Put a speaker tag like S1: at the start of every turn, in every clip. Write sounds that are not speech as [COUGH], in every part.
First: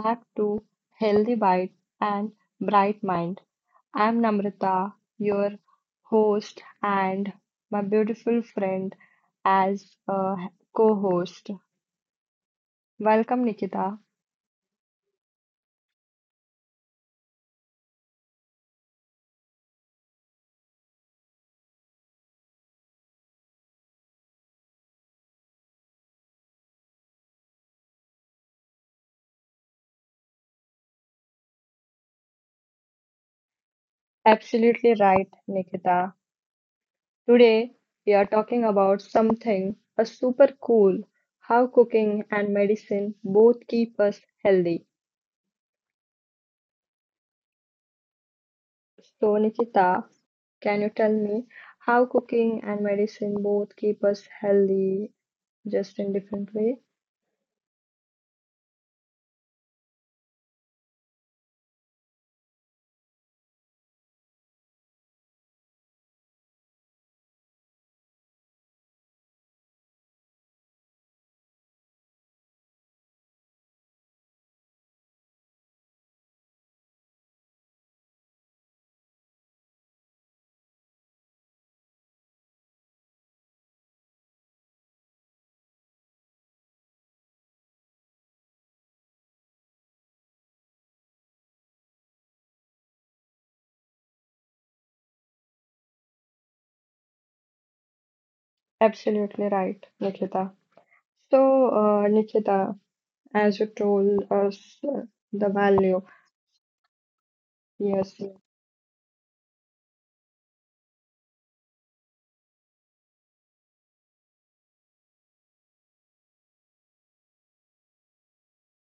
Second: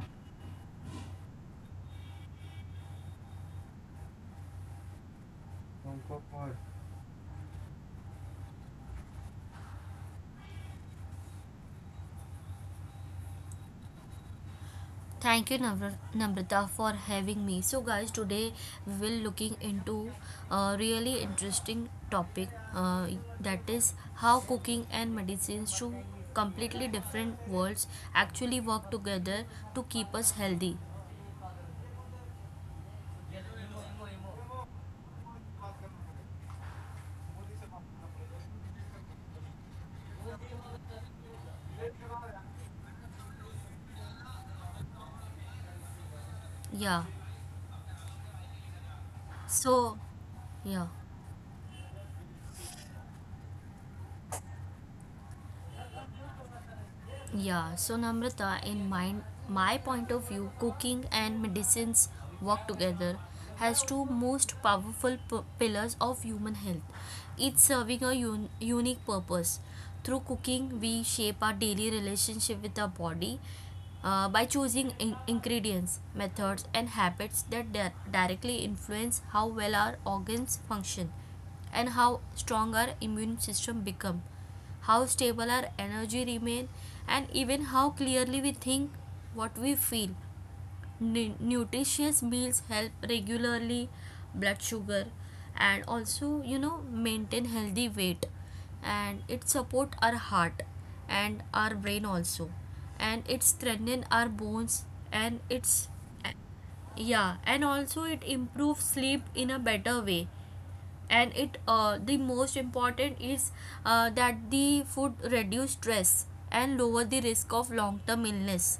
S1: back to Healthy Bite and Bright Mind. I'm Namrata, your host, and my beautiful friend as a co host. Welcome, Nikita.
S2: Thank you, Namrata, for having me. So, guys, today we will looking into a really interesting topic uh, that is how cooking and medicines, two completely different worlds, actually work together to keep us healthy.
S1: Absolutely right, Nikita. Today, we are talking about something a super cool how cooking and medicine both keep us healthy.
S2: Yeah.
S1: So,
S2: So,
S1: Nikita,
S2: yeah.
S1: can you tell me how cooking and medicine both keep us healthy, just in different way?
S2: Yeah, so Namrata, in my point of view, cooking and medicines work together as two most powerful pillars of human health, each serving a unique purpose. Through cooking, we shape our daily relationship with our body by choosing ingredients, methods, and habits that directly influence how well our organs function, and how strong our immune system become, how stable our energy remain, and even how clearly we think, what we feel. Nutritious meals help regularly blood sugar and also maintain healthy weight, and
S1: Absolutely
S2: it
S1: right,
S2: support our
S1: Nikita.
S2: heart and
S1: So,
S2: our brain also,
S1: Nikita,
S2: and
S1: as
S2: it
S1: you
S2: strengthen
S1: told
S2: our
S1: us
S2: bones,
S1: the
S2: and
S1: value,
S2: it's, yeah, and
S1: yes,
S2: also
S1: yes,
S2: it improves sleep in a better way, and it the most important is that the food reduce stress and lower the risk of long term illness,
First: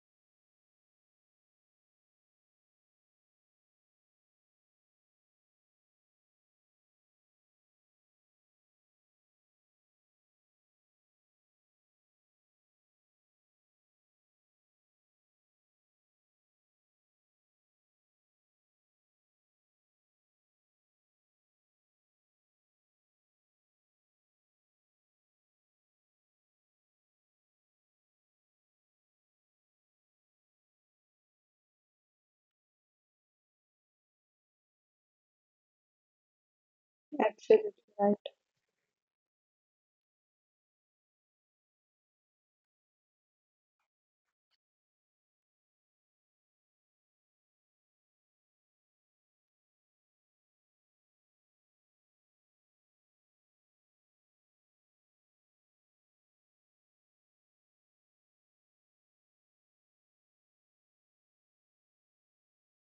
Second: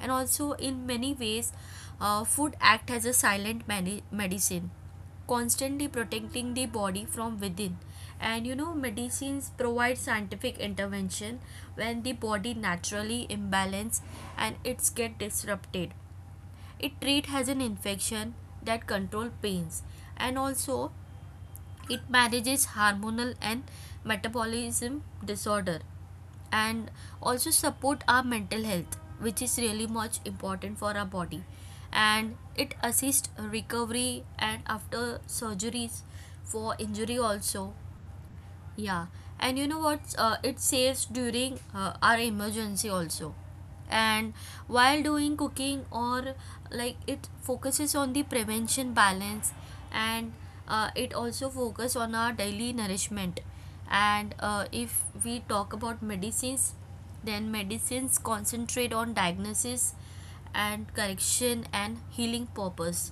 S2: and also in many ways food act as a silent medicine, constantly protecting the body from within. And you know medicines provide scientific intervention when the body naturally imbalance and it's get disrupted. It treat has an infection, that control pains, and also it manages hormonal and metabolism disorder, and also support our mental health, which is really much important for our body, and it assists recovery and after surgeries, for injury also.
S1: absolutely right.
S2: Yeah, and you know what? It saves during our emergency also. And while doing cooking, or like it focuses on the prevention balance, and it also focus on our daily nourishment. And if we talk about medicines, then medicines concentrate on diagnosis and correction and healing purpose.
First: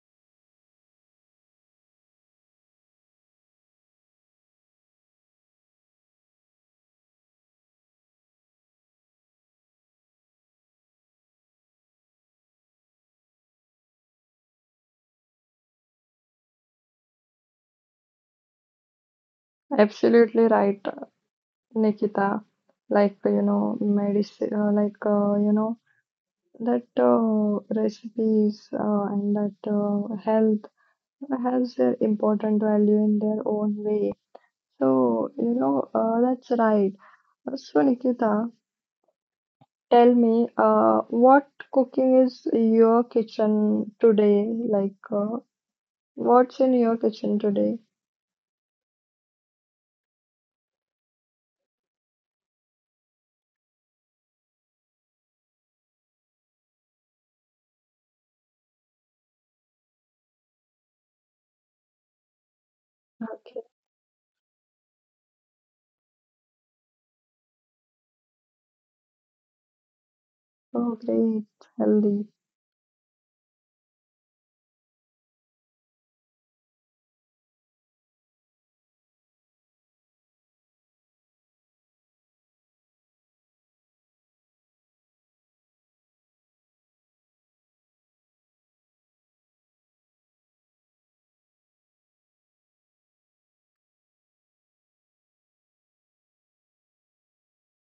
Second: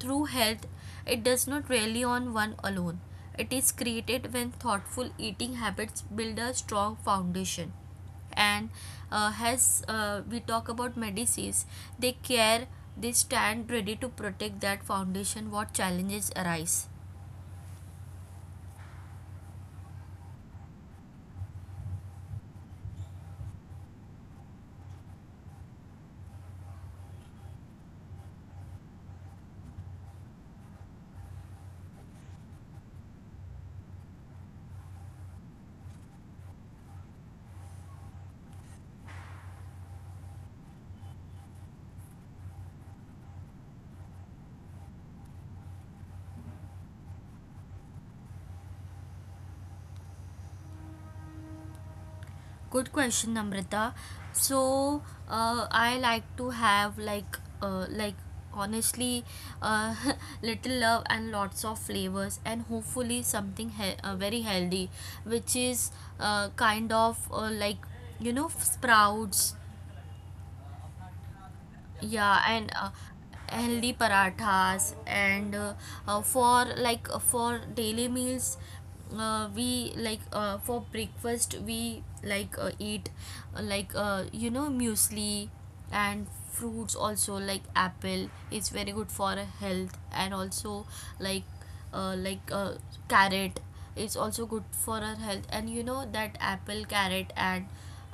S2: Through health, it does not rely on one alone. It is created when thoughtful eating habits build a strong foundation. And as we talk about medicines, they care, they stand ready to protect that foundation what challenges arise.
S1: Absolutely right, Nikita. Like, you know, medicine, like, you know, that recipes and that health has their important value in their own way. So, you know, that's right. So, Nikita, tell me, what cooking is your kitchen today? Like, what's in your kitchen today?
S2: Good question, Namrata. So, I like to have like honestly, uh, [LAUGHS] little love and lots of flavors and hopefully something
S1: Okay.
S2: very healthy, which is kind of like you know sprouts.
S1: Oh, great.
S2: Yeah,
S1: Healthy.
S2: and healthy parathas, and for like for daily meals we like for breakfast we like eat like you know muesli and fruits, also like apple is very good for health, and also like uh, like uh, carrot is also good for our health, and you know that apple, carrot and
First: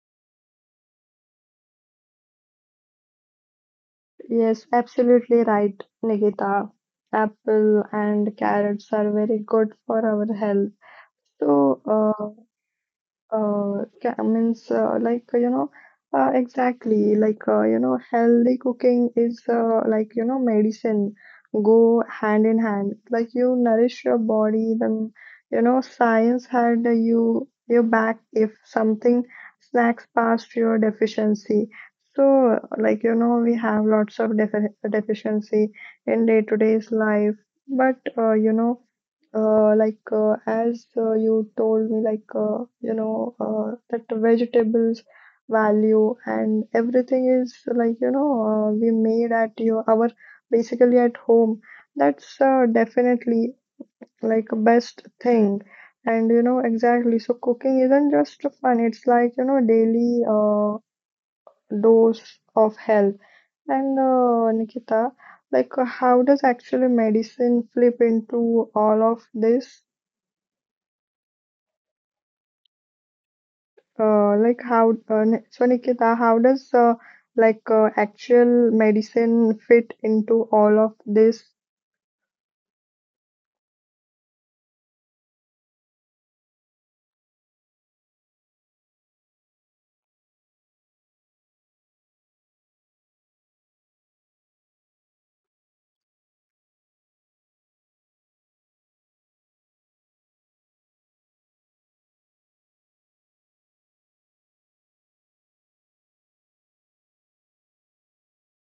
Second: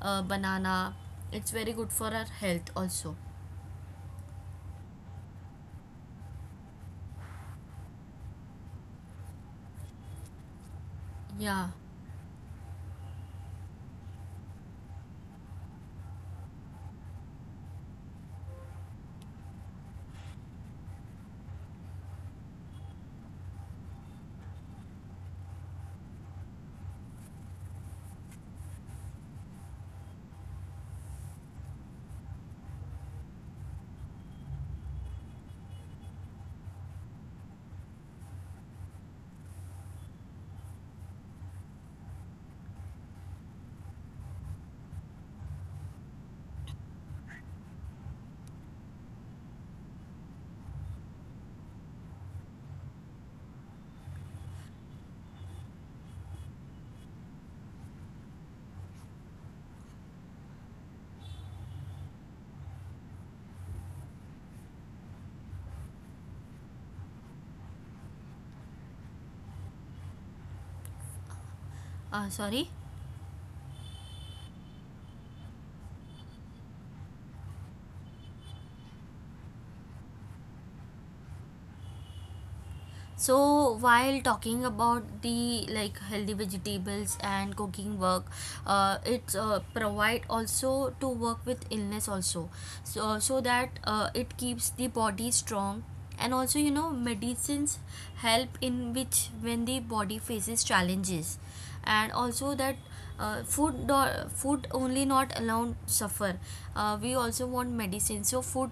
S2: banana, it's very good for our health also.
S1: Yes, absolutely right, Nikita. Apple and carrots are very good for our health.
S2: Yeah,
S1: So, means like you know exactly like you know healthy cooking is like you know medicine go hand in hand, like you nourish your body, then you know science had you your back if something snacks past your deficiency. So like you know we have lots of deficiency in day-to-day's life, but you know, like, as you told me, like you know, that the vegetables value and everything is like you know we made at your our basically at home. That's definitely like a best thing. And you know exactly, so cooking isn't just fun, it's like you know daily dose of health. And Nikita, like how does actually medicine flip into all of this?
S2: sorry.
S1: Like how So Nikita, how does like actual medicine fit into all of this?
S2: So while talking about the like healthy vegetables and cooking work, it's provide also to work with illness also, so that it keeps the body strong, and also you know medicines help in which when the body faces challenges, and also that food only not alone suffer, we also want medicine, so food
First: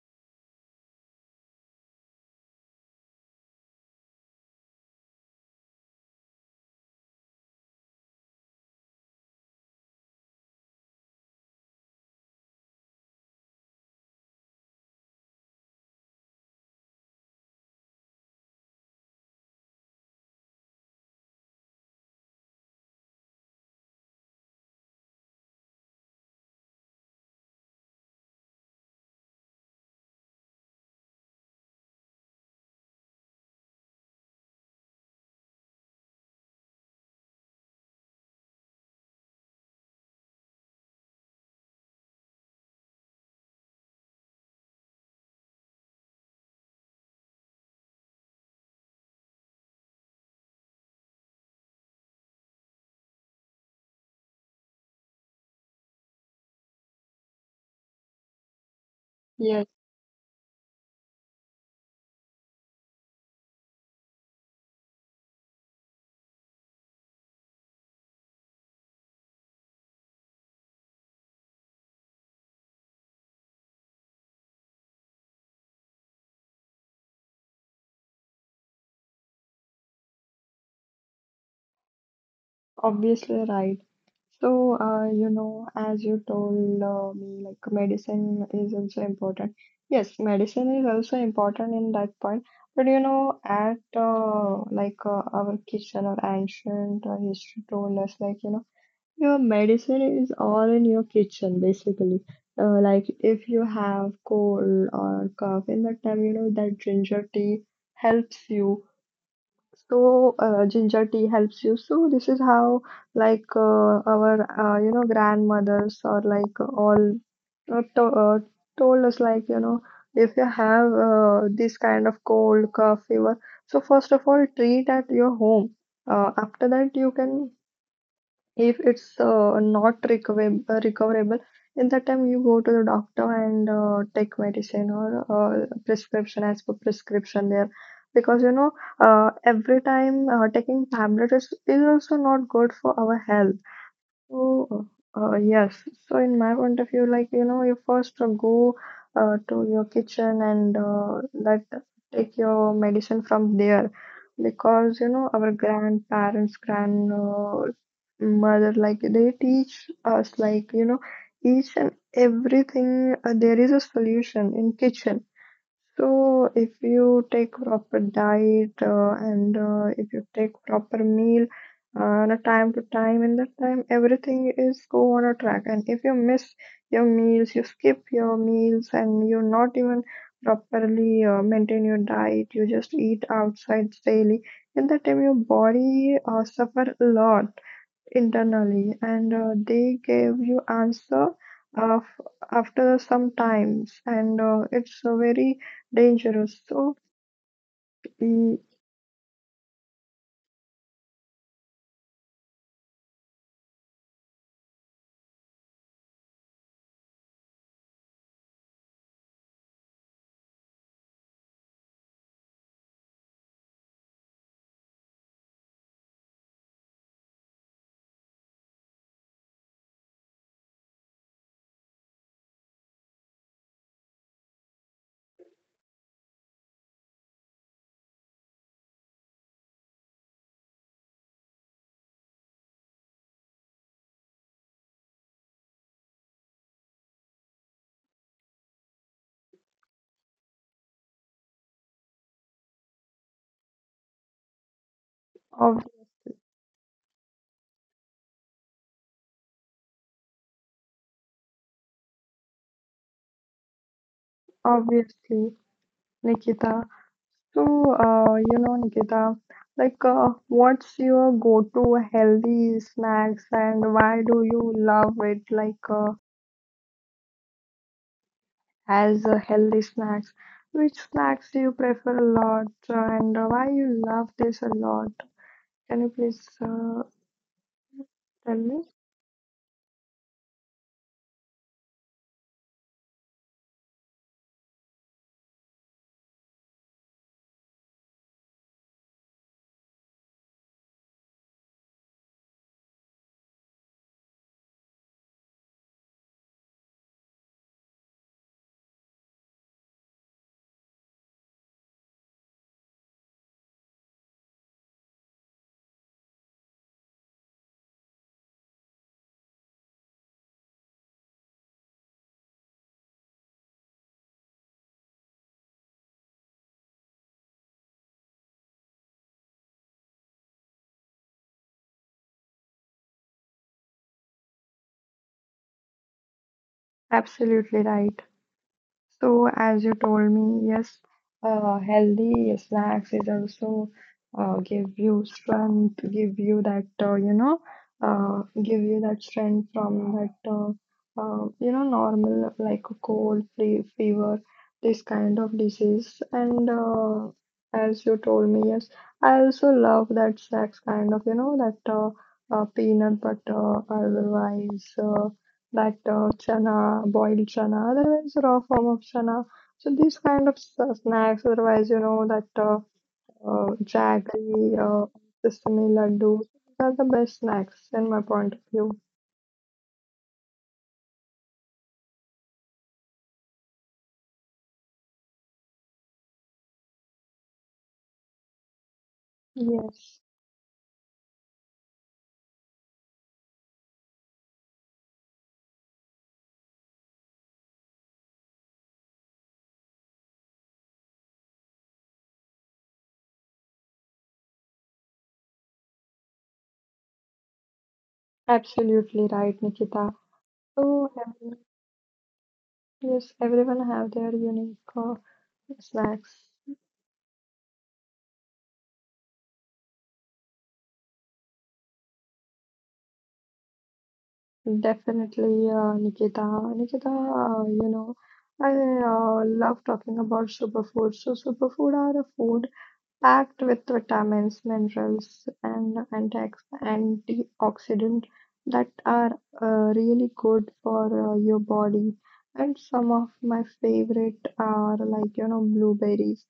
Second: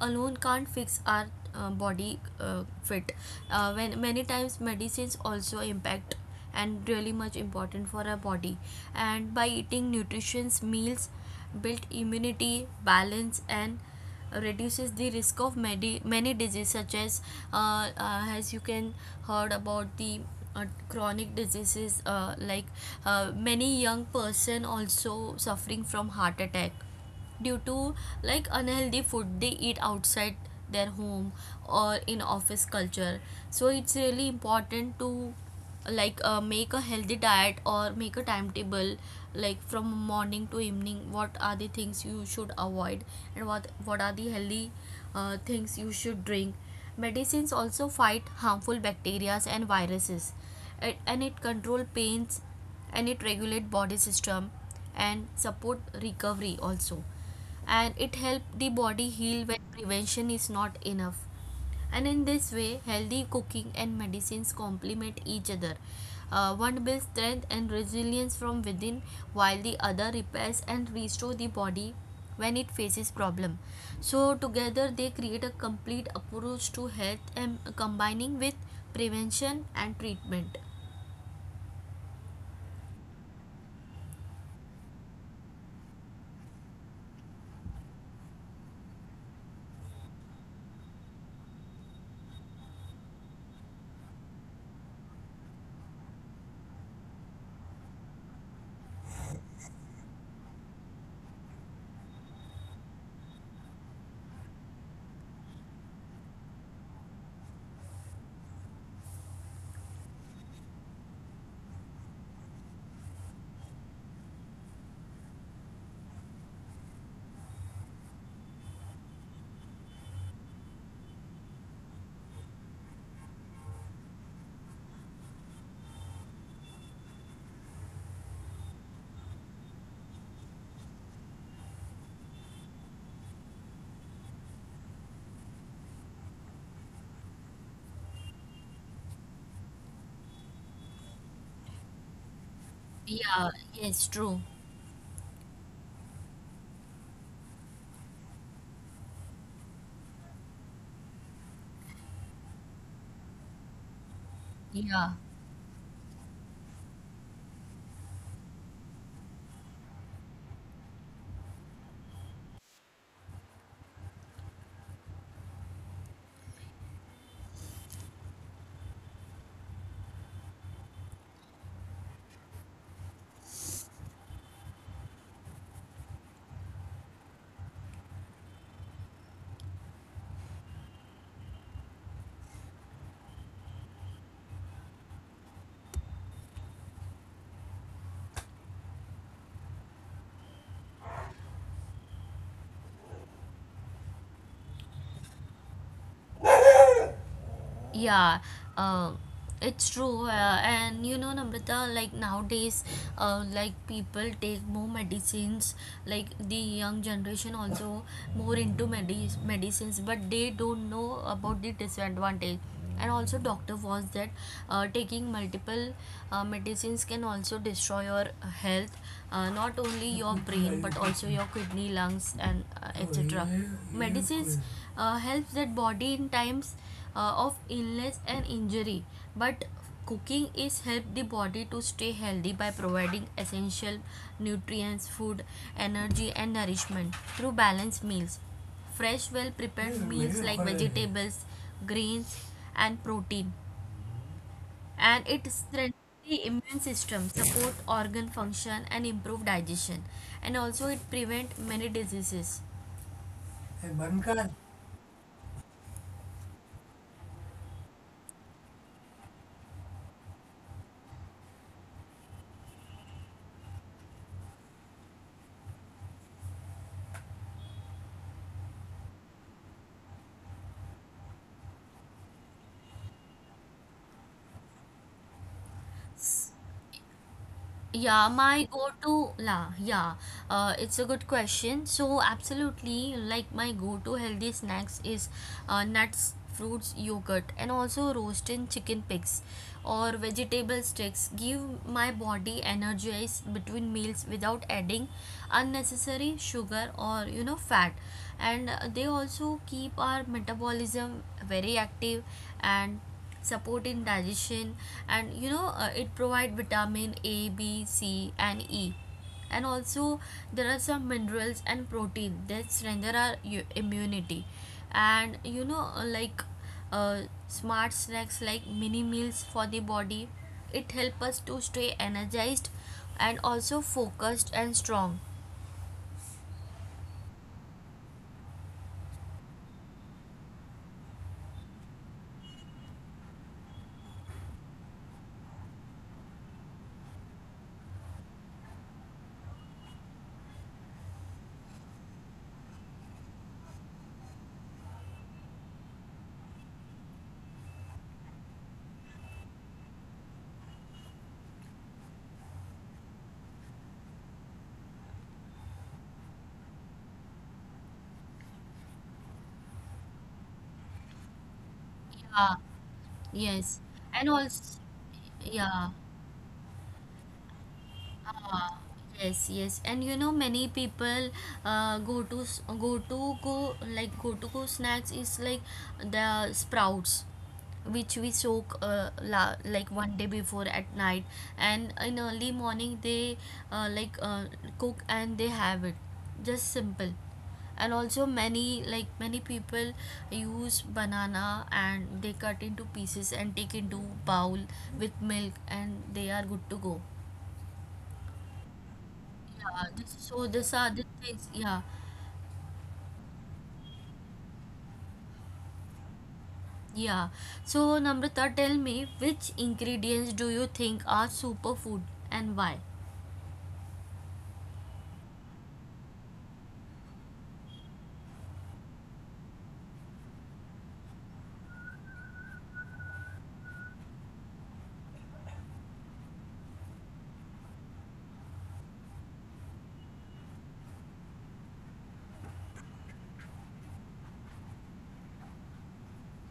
S2: alone can't fix our body fit. When many times medicines also impact and really much important for our body, and by eating nutritious meals build immunity balance and reduces the risk of many diseases, such as you can heard about the chronic diseases. Many young person also suffering from heart attack due to like unhealthy food they eat outside their home or in office culture. So it's really important to like make a healthy diet or make a timetable, like from morning to evening, what are the things you should avoid, and what are the healthy things you should drink. Medicines also fight harmful bacteria and viruses, and it control pains, and it regulate body system, and support recovery also, and it helps the body heal
S1: Yes,
S2: when prevention is not enough. And in this way, healthy cooking and medicines complement each other. One builds strength and resilience from within, while the other repairs and restores the body when it faces problem. So together they create a complete approach to health and combining with prevention and treatment.
S1: obviously right. So, you know, as you told me, like medicine is also important. Yes, medicine is also important in that point. But you know, at like our kitchen or ancient history told us, like you know your medicine is all in your kitchen, basically. Like if you have cold or cough, in that time, you know that ginger tea helps you. So ginger tea helps you. So this is how like our you know grandmothers or like all to told us, like you know, if you have this kind of cold, cough, fever. So first of all, treat at your home. After that, you can, if it's not recoverable, in that time you go to the doctor and take medicine or prescription as per prescription there, because you know every time taking tablets is also not good for our
S2: Yeah,
S1: health.
S2: yes, true.
S1: Oh, yes. So, in my point of view, like, you know, you first go to your kitchen and that take your medicine from there, because, you
S2: Yeah.
S1: know, our grandparents, grandmother, like, they teach us, like, you know, each and everything, there is a solution in kitchen. So if you take proper diet and if you take proper meal on a time to time, in that time everything is go on a track. And if you miss your meals, you skip your meals, and you not even properly maintain your diet, you just eat outside daily, in that time your body suffer a lot internally, and they gave you answer of after some times, and it's very dangerous. So
S2: Yeah,
S1: e-
S2: uh, it's true. And you know, Namrata, like nowadays, like people take more medicines, like the young generation also more into medicines, but they don't know about the disadvantage. And also, doctor warns that taking multiple medicines can also destroy your health, not only your brain but also your kidney, lungs, and etc. Medicines helps that body in times of illness and injury, but cooking is help the body to stay healthy by providing essential nutrients, food, energy and nourishment through balanced meals, fresh well prepared meals like vegetables, grains, and protein, and it
S1: ob-
S2: strengthens the immune system, support organ function and improve digestion, and also it prevent many diseases.
S1: obviously, Nikita. So you know, Nikita, like what's your go-to healthy snacks, and why do you love it? Like as a healthy snacks, which snacks do you prefer a lot, and why you love this a lot? Can you please
S2: Yeah,
S1: tell
S2: my
S1: me.
S2: go-to, la, yeah, it's a good question. So, absolutely, like my go-to healthy snacks is nuts, fruits, yogurt, and also roasted chicken pigs or vegetable sticks. Give my body energize between meals without adding unnecessary sugar or fat, and they also keep our metabolism very active and supporting digestion, and it provide vitamin a b c and e, and also there are some minerals and protein that strengthen our immunity. And uh, smart snacks like mini meals for the body, it help us to stay energized and also focused and strong.
S1: Absolutely right. So, as you told me, yes, healthy snacks is also give you strength, give you that you know, give you that strength from that you know normal like a cold, free fever, this kind of disease. And as you told me, yes, I also love that snacks kind of you know that peanut butter, otherwise. Like chana, boiled chana, otherwise raw form of chana. So these kind of snacks, otherwise you know that
S2: Yeah, yes, and also,
S1: jaggery,
S2: yeah.
S1: sesame laddu, these are the best snacks in my point of
S2: Ah,
S1: view.
S2: yes, yes, and you know many people go to s- go to go like go to go snacks is like the sprouts, which we soak like one
S1: Yes,
S2: day before at night, and in early morning they uh, like uh, cook and they have it, just simple. And also many, like many people use banana and they cut into pieces and take into bowl with milk and they are good to go.
S1: absolutely right,
S2: Yeah,
S1: Nikita.
S2: this, so this are the
S1: So
S2: things.
S1: everyone-
S2: Yeah,
S1: yes, everyone have their unique snacks.
S2: yeah. So Namrata, tell me which ingredients do you think are superfood and why?
S1: Definitely, Nikita. Nikita, you know, I love talking about superfoods. So superfood are a food packed with vitamins, minerals, and antioxidant that are really good for your body. And some of my favorite are like you know blueberries.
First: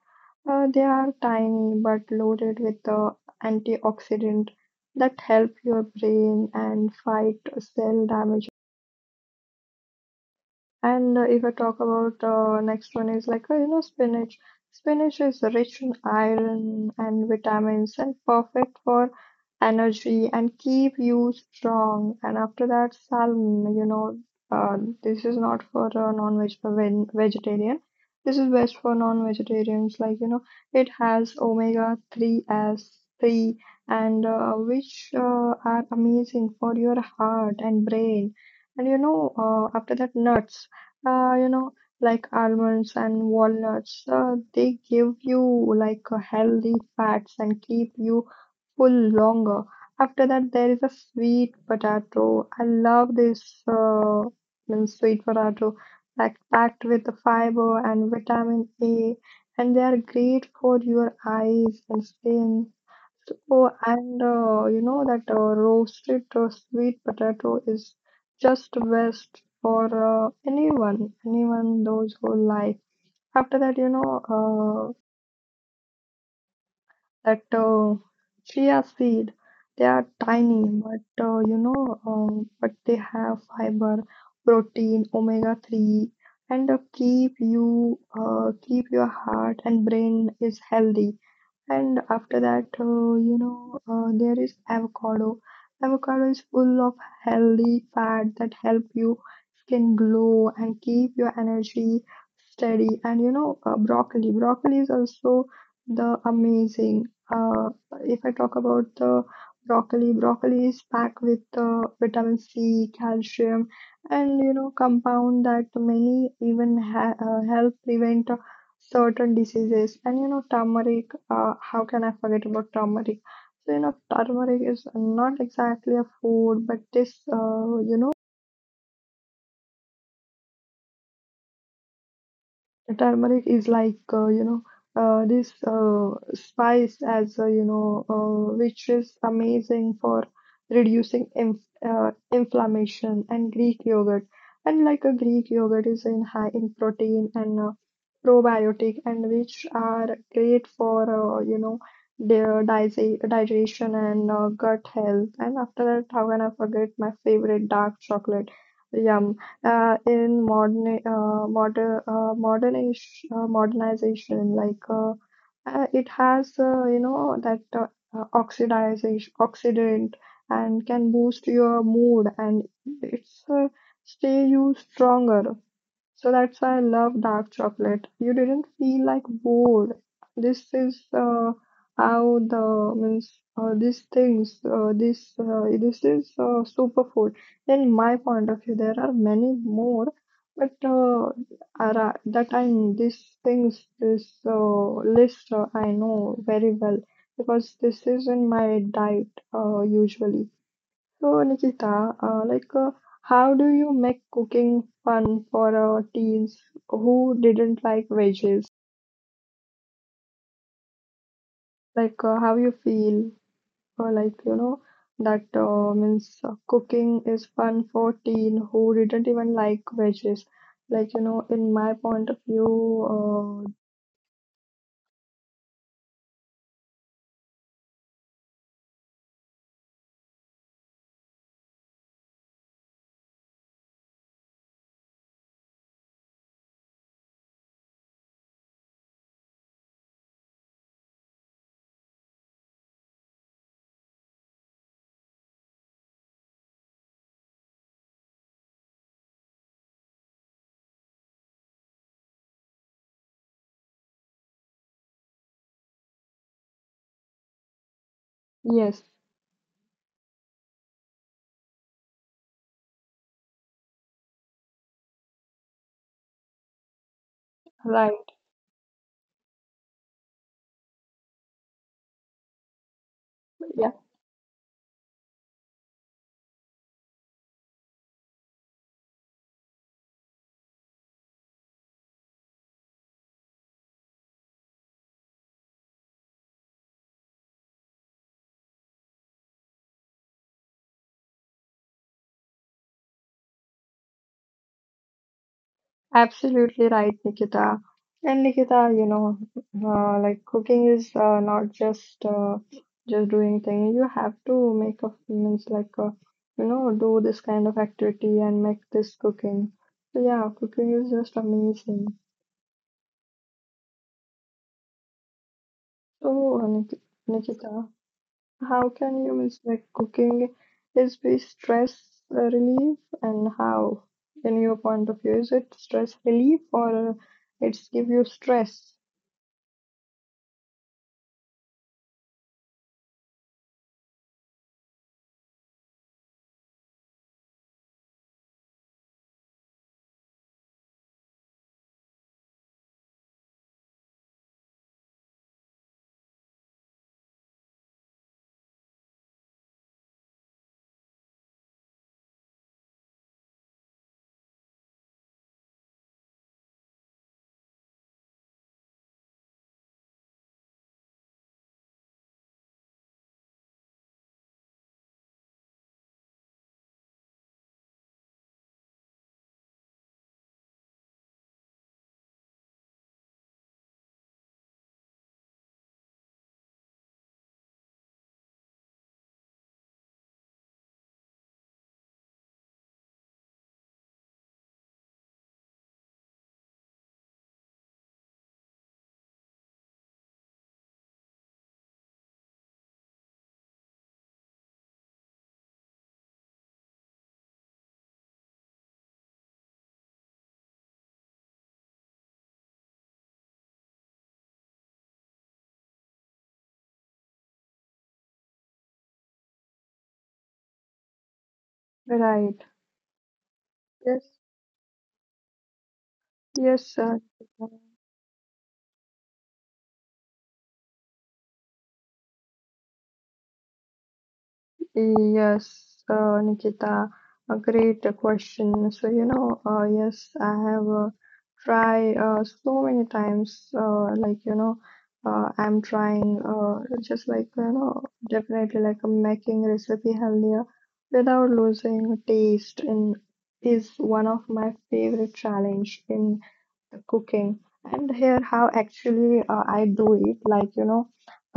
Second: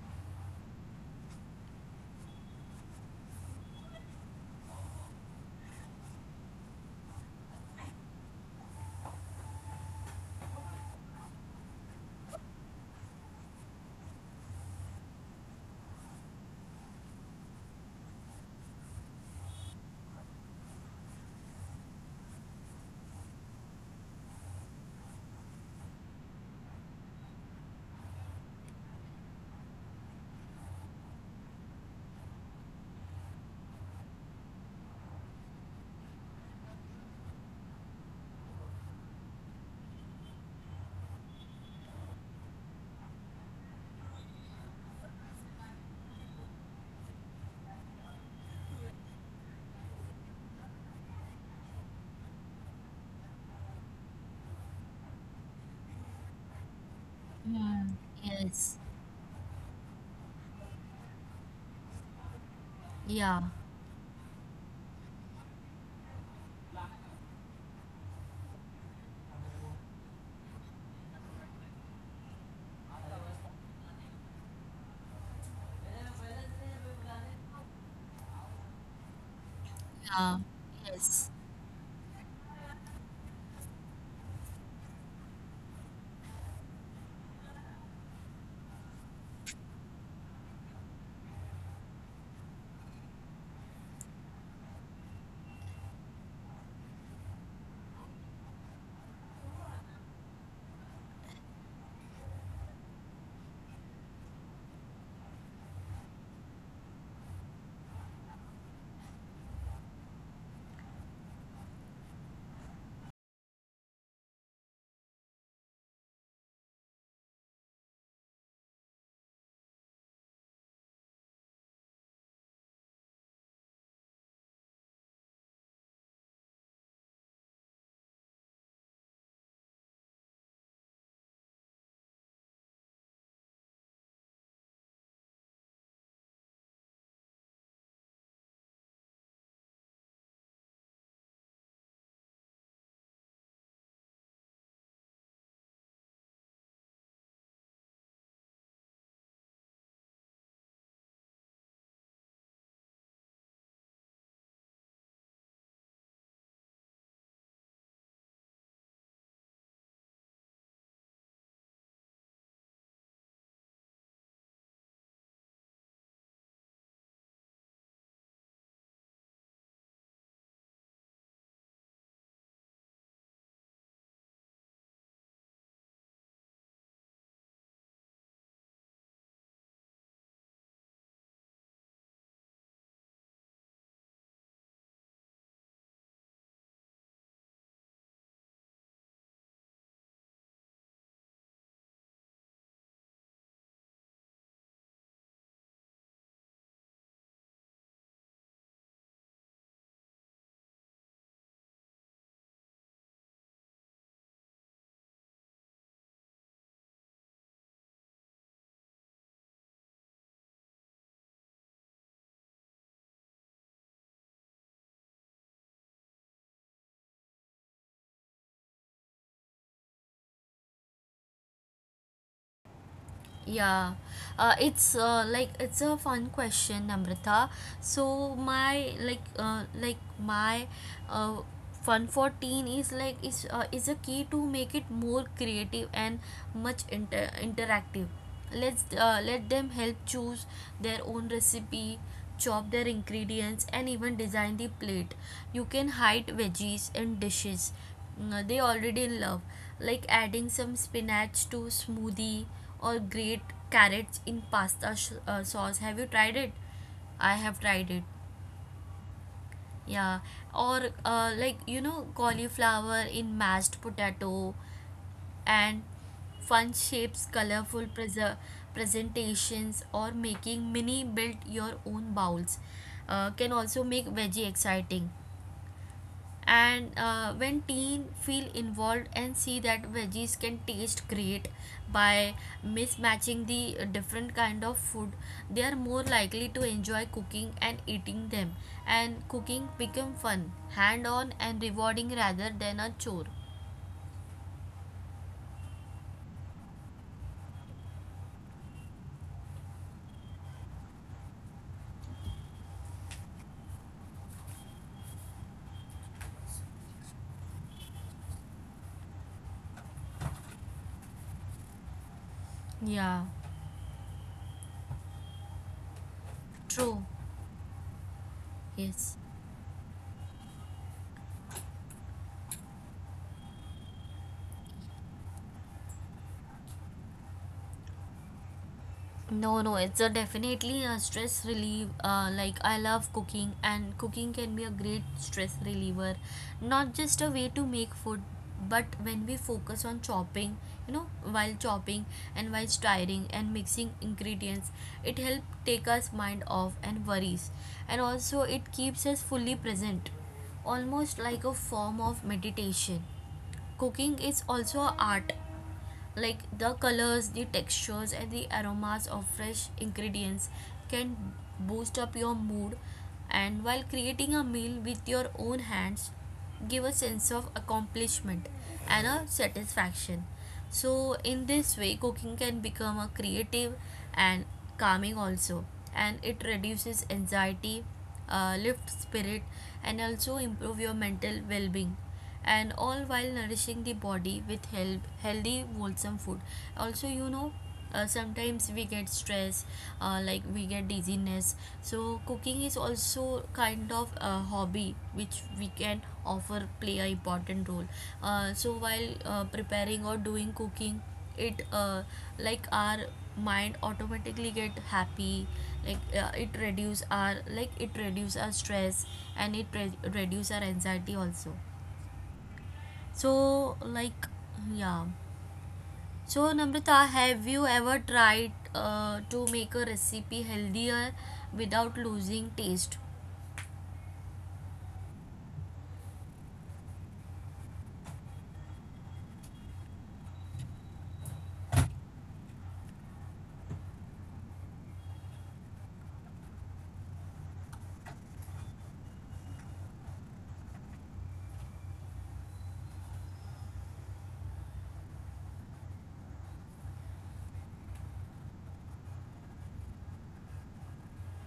S1: They are tiny but loaded with the antioxidant that help your brain and fight cell damage. And if I talk about next one, is like you know spinach. Spinach is rich in iron and vitamins and perfect for energy and keep you strong. And after that, salmon. You know, uh, this is not for vegetarian. This is best for non-vegetarians. Like you know, it has omega three as three, and which are amazing for your heart and brain. And you know, after that, nuts, you know, like almonds and walnuts, they give you like a healthy fats and keep you full longer. After that, there is a sweet potato. I love this, means sweet potato, like packed with the fiber and vitamin
S2: Yes.
S1: A, and they are great for your eyes and skin.
S2: Yeah.
S1: Oh, and you know that roasted sweet potato is just best for anyone, anyone those who like. After that, you know, uh, that chia seed, they are
S2: Yeah.
S1: tiny, but
S2: Yes.
S1: you know, uh, but they have fiber, protein, omega 3, and keep you keep your heart and brain is healthy. And after that, you know, there is avocado. Avocado is full of healthy fat that help you skin glow and keep your energy steady. And you know broccoli, broccoli is also the amazing. uh, if I talk about the broccoli, broccoli is packed with vitamin C, calcium, and you know compound that many even ha help prevent certain diseases. And you know turmeric, how can I forget about turmeric? So you know turmeric is not exactly a food, but this, you know, turmeric is like, you know, this spice, as you know, which is amazing for reducing inflammation. And Greek yogurt, and like a Greek yogurt is in high in protein and probiotic, and which are great for you know their digestion and gut health. And after that, how can I forget my favorite dark chocolate? Yum. In modern, modernization, like it has you know that oxidization oxidant and can boost your mood, and it's stay you stronger. So that's why I love dark chocolate. You didn't feel like bored. This is how the means, these things, this, this is superfood. In my point of view, there are many more, but are, that I these things, this list, I know very well, because this is in my diet usually. So, Nikita, like, how do you make cooking fun for teens who didn't like veggies? Like, how you feel, or like, you know, that, means, cooking is fun for teen who didn't even like veggies. Like, you know, in my point of view, uh,
S2: Yeah, it's like it's a fun question, Namrata. So my like my uh, fun for teen is like is a key to make it more creative and much interactive. Let's let them help choose their own recipe, chop their ingredients, and even design the plate. You can hide veggies in dishes mm, they already love, like adding some spinach to smoothie or grate carrots in pasta sauce. Have you tried it? I have tried it.
S1: yes,
S2: Yeah. Or like you know cauliflower in mashed potato, and fun shapes, colorful
S1: right,
S2: presentations, or making mini built your own bowls can also
S1: yeah.
S2: make veggie exciting. And when teen feel involved and see that veggies can taste great by mismatching the different kind of food, they are more likely to enjoy cooking and eating them, and cooking become fun hand on and rewarding rather than a chore.
S1: Absolutely right, Nikita. And Nikita, you know, like cooking is not just just doing thing. You have to make a means like, you know, do this kind of activity and make this cooking. So yeah, cooking is just amazing.
S2: Yeah,
S1: So
S2: true,
S1: Nikita, how
S2: yes.
S1: can you means like cooking is be stress relief, and how, in your point of view, is it stress relief or it's give you stress?
S2: No, no, it's a definitely a stress relief. Like I love cooking, and cooking can be a great stress reliever. Not just a way to make food, but when we focus on chopping, you know, while chopping and while stirring and mixing ingredients, it helps take us mind off and worries, and also it keeps us fully present, almost like a form of meditation. Cooking is also a art, like the colors, the textures and the aromas of fresh ingredients can boost up your mood, and while creating a meal with your own hands give a sense of accomplishment and a satisfaction. So in this way cooking can become a creative and calming also, and it reduces anxiety, lift spirit, and also improve your mental well-being, and all while nourishing the body with help, healthy wholesome food. Also you know sometimes we get stress, like we get dizziness, so cooking is also kind of a hobby which we can offer play a important role. So while preparing or doing cooking, it like our mind automatically get happy, like it reduce our stress, and it reduce our anxiety also.
S1: Right.
S2: So, like,
S1: Yes,
S2: yeah. So,
S1: yes,
S2: Namrata, have you ever tried to make a recipe healthier without losing taste?
S1: yes, Nikita, a great question. So, you know, yes, I have tried so many times, like, you know, I'm trying just like, you know, definitely like making recipe healthier without losing taste in is one of my favorite challenge in cooking. And here how actually I do it, like you know,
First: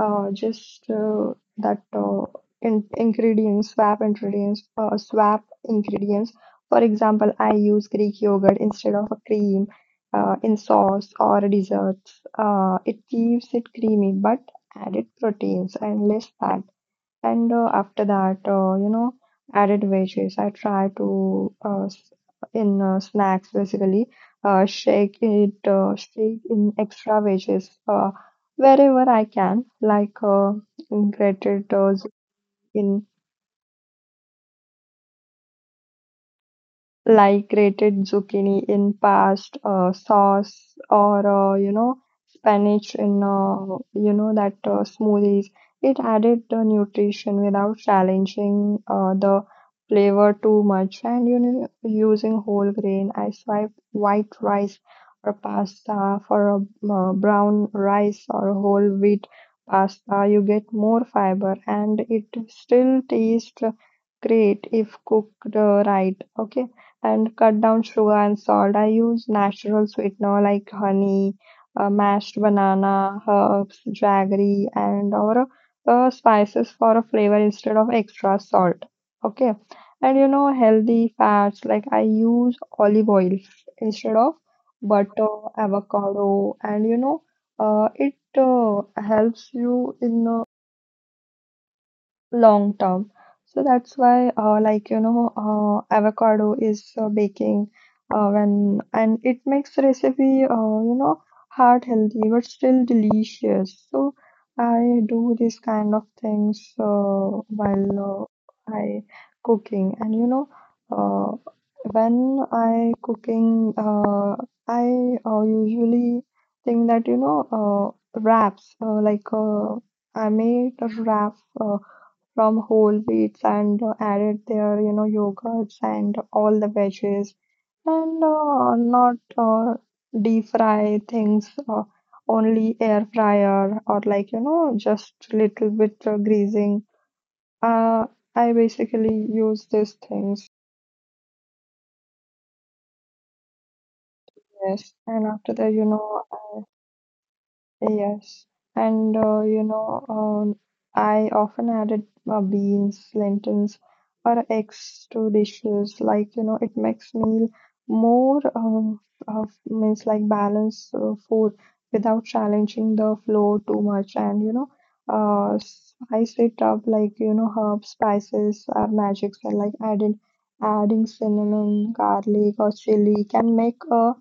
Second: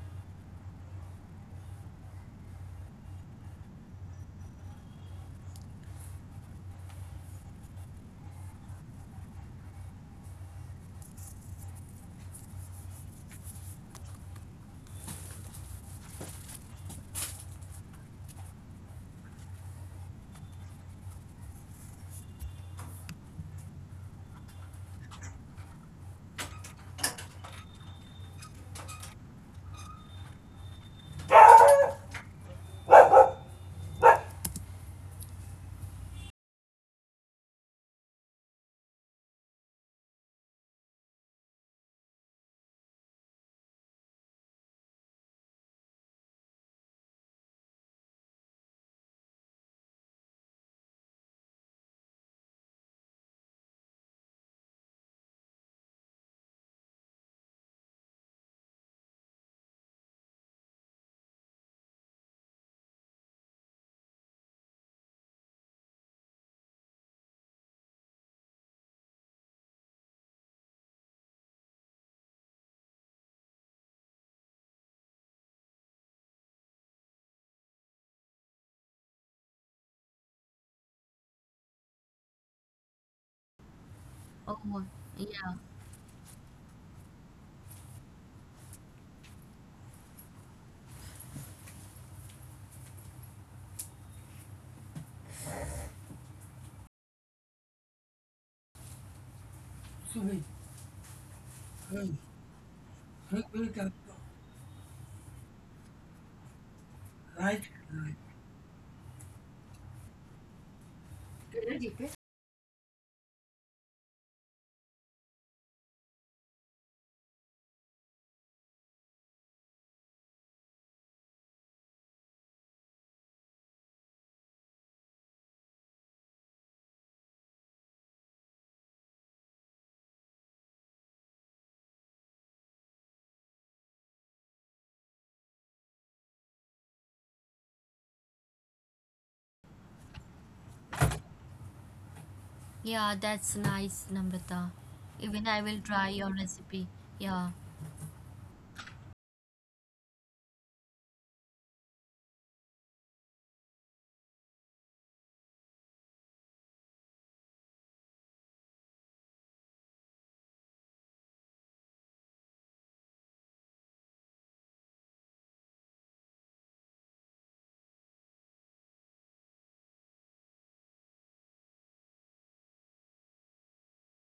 S1: just that in ingredients swap ingredients swap ingredients. For example, I use Greek yogurt instead of a cream in sauce or desserts. It keeps it creamy but added proteins and less fat. And after that, you know, added veggies. I try to in snacks basically. Uh, Shake in extra veggies wherever I can, like grated in. Like grated zucchini in past sauce or spinach in you know that smoothies. It added the nutrition without challenging the flavor too much. And using whole grain, I swipe white rice or pasta for a brown rice or whole wheat pasta. You get more fiber and it still tastes great if cooked right. Okay. And cut down sugar and salt. I use natural sweetener like honey, mashed banana, herbs, jaggery, and or spices for a flavor instead of extra salt. Okay, and you know, healthy fats, like I use olive oil instead of
S2: Oh,
S1: butter,
S2: yeah.
S1: avocado, and it helps you in long term. So that's why, avocado is baking when and it makes recipe,
S2: Sorry,
S1: you know, heart
S2: sorry,
S1: healthy but still
S2: sorry,
S1: delicious.
S2: sorry,
S1: So I do this kind of things
S2: Right, right.
S1: while I cooking, and you know, uh, when I cooking, I usually think that you know, wraps, I made a wrap. From whole wheats and added their yogurts and all the veggies, and not uh, deep fry things, only air fryer, or like just little bit greasing. uh, I basically use these things.
S2: Yeah, that's nice, Namrata.
S1: Yes, and
S2: Even
S1: after
S2: I
S1: that,
S2: will
S1: you
S2: try
S1: know,
S2: your recipe. Yeah.
S1: yes, and I often added beans, lentils, or eggs to dishes. Like, you know, it makes meal more, of means like balanced food without challenging the flow too much. And you know, spice it up, like you know, herbs, spices are magic. So like adding cinnamon, garlic, or chili can make a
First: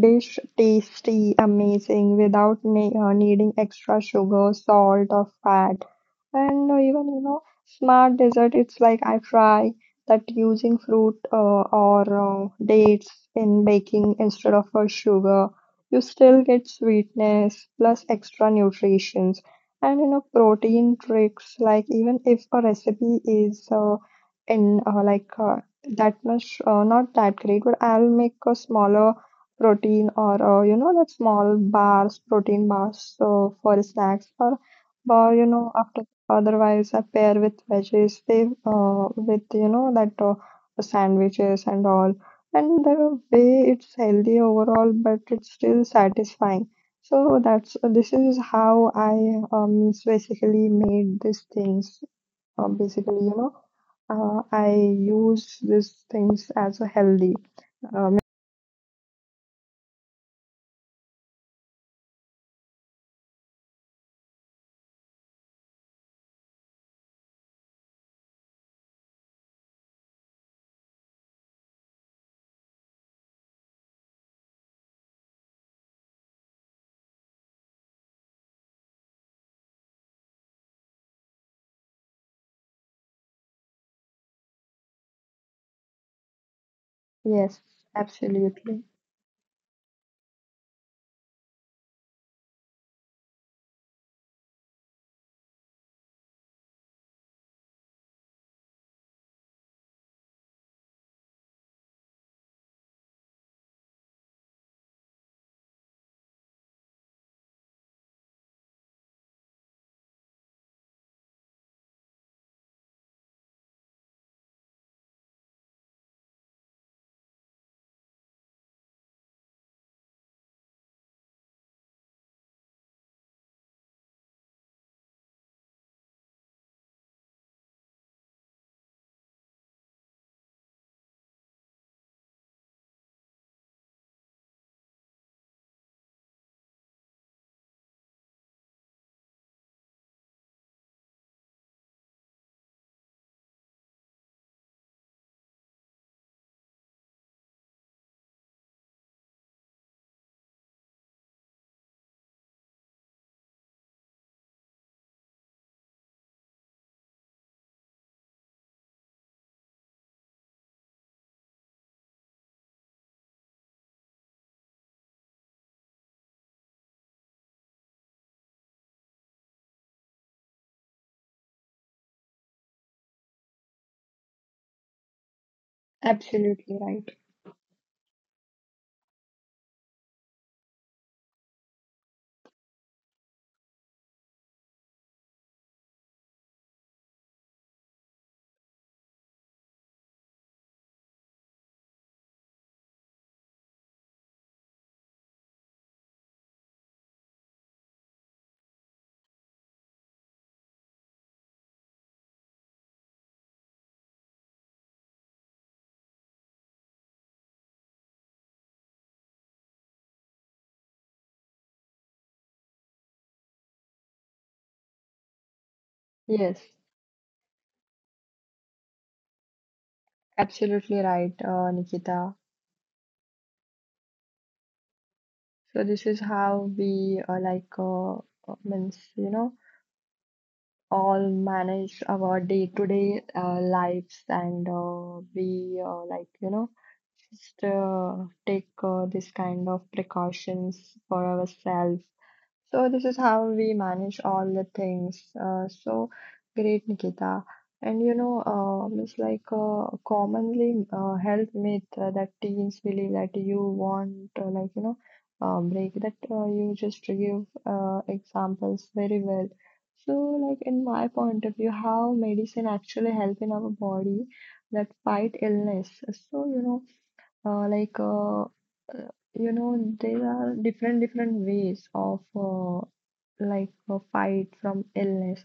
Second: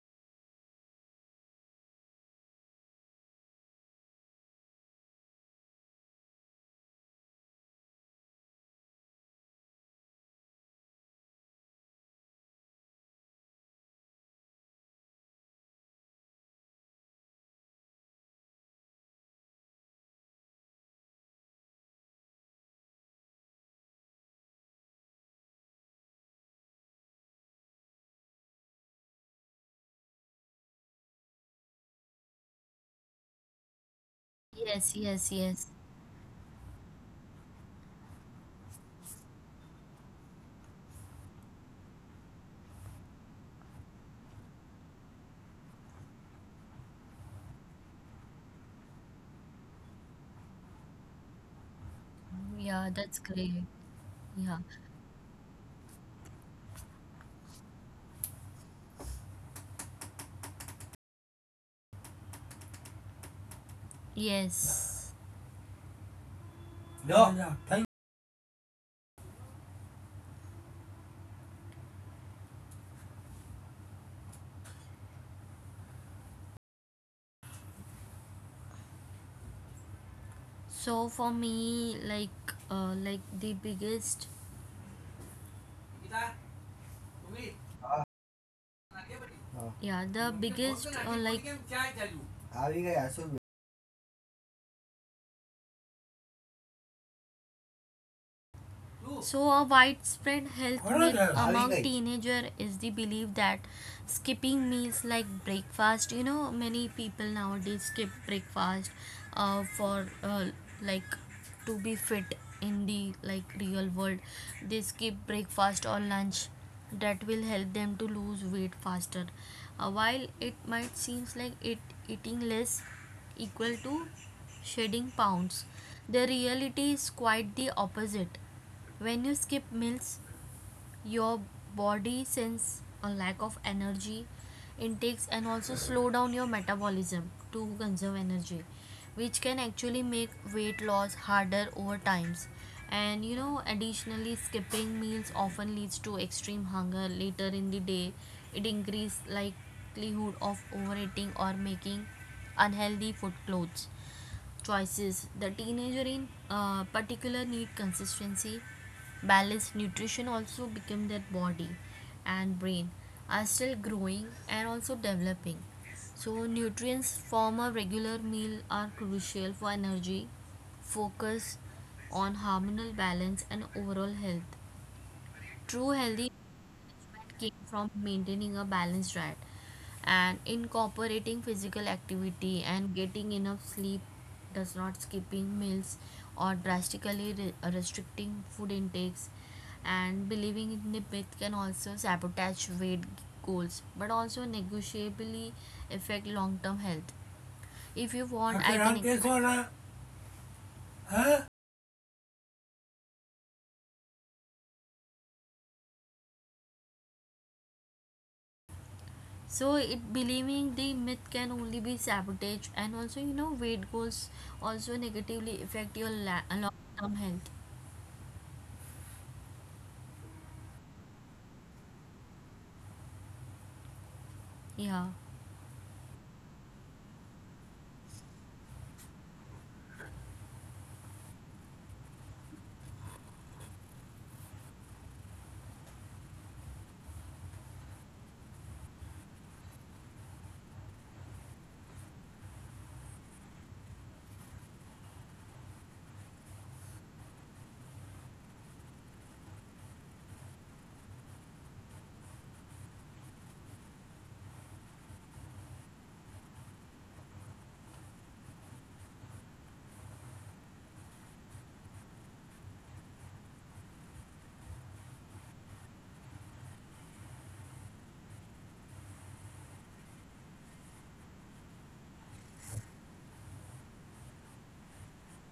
S1: dish tasty, amazing, without ne needing extra sugar, salt, or fat. And even you know, smart dessert. It's like I try that using fruit or dates in baking instead of sugar. You still get sweetness plus extra nutritions. And you know, protein tricks. Like even if a recipe is in like that much not that great, but I'll make a smaller protein, or you know that small bars, protein bars, for snacks, or
S2: Yes,
S1: or
S2: yes,
S1: you
S2: yes.
S1: know, after, otherwise I pair with veggies, they, with you know that sandwiches and all, and the way it's healthy overall, but it's still satisfying. So that's this is how I um basically made these things.
S2: Yeah,
S1: Basically,
S2: that's
S1: you
S2: great.
S1: know,
S2: Yeah.
S1: I use these things as a healthy. um,
S2: Yes. No. Yeah, yeah. So for me, like the biggest
S1: yes,
S2: तुम्हीर
S1: absolutely.
S2: नगे बती साथ जगे बती नगे यह जाजुआ जाजुआ जाजु हाविगा यहाजुआ जाजुआ. So, a widespread health myth among Hurry, teenager is the belief that skipping meals like breakfast. Many people nowadays skip breakfast for like to be fit in the real world. They skip breakfast or lunch that will help them to lose weight faster. While it might seems like it, eating less equal to shedding pounds, the reality is quite the opposite. When you skip meals, your body senses a lack of energy intakes and also slow down your metabolism to conserve energy, which can actually make weight loss harder over times. Additionally, skipping meals often leads to extreme hunger later in the day. It increases likelihood of overeating or making unhealthy food clothes choices. The teenager in particular need consistency, balanced nutrition also become their body and brain are still growing and also developing. So nutrients from a regular meal are crucial for energy, focus on hormonal balance and overall health. True healthy
S1: Absolutely right.
S2: came from maintaining a balanced diet and incorporating physical activity and getting enough sleep, does not skipping meals or drastically restricting food intakes, and believing in the myth can also sabotage weight goals but also negotiably affect long-term health. If you want I can all, guess explain what? I, huh? So it believing the myth can only be sabotage and also weight goals also negatively affect your
S1: Yes,
S2: long-term health.
S1: absolutely right, Nikita.
S2: Yeah,
S1: So this is how we means you know, all manage our day-to-day lives, and we like you know, just take this kind of precautions for ourselves. So this is how we manage all the things. So great, Nikita. And you know, it's like a commonly health myth that teens believe that you want, break that. You just give examples very well. So like in my point of view, how medicine actually help in our body that fight illness. So you know, uh, like uh, uh, you know, there are different different ways of. Like a fight from illness.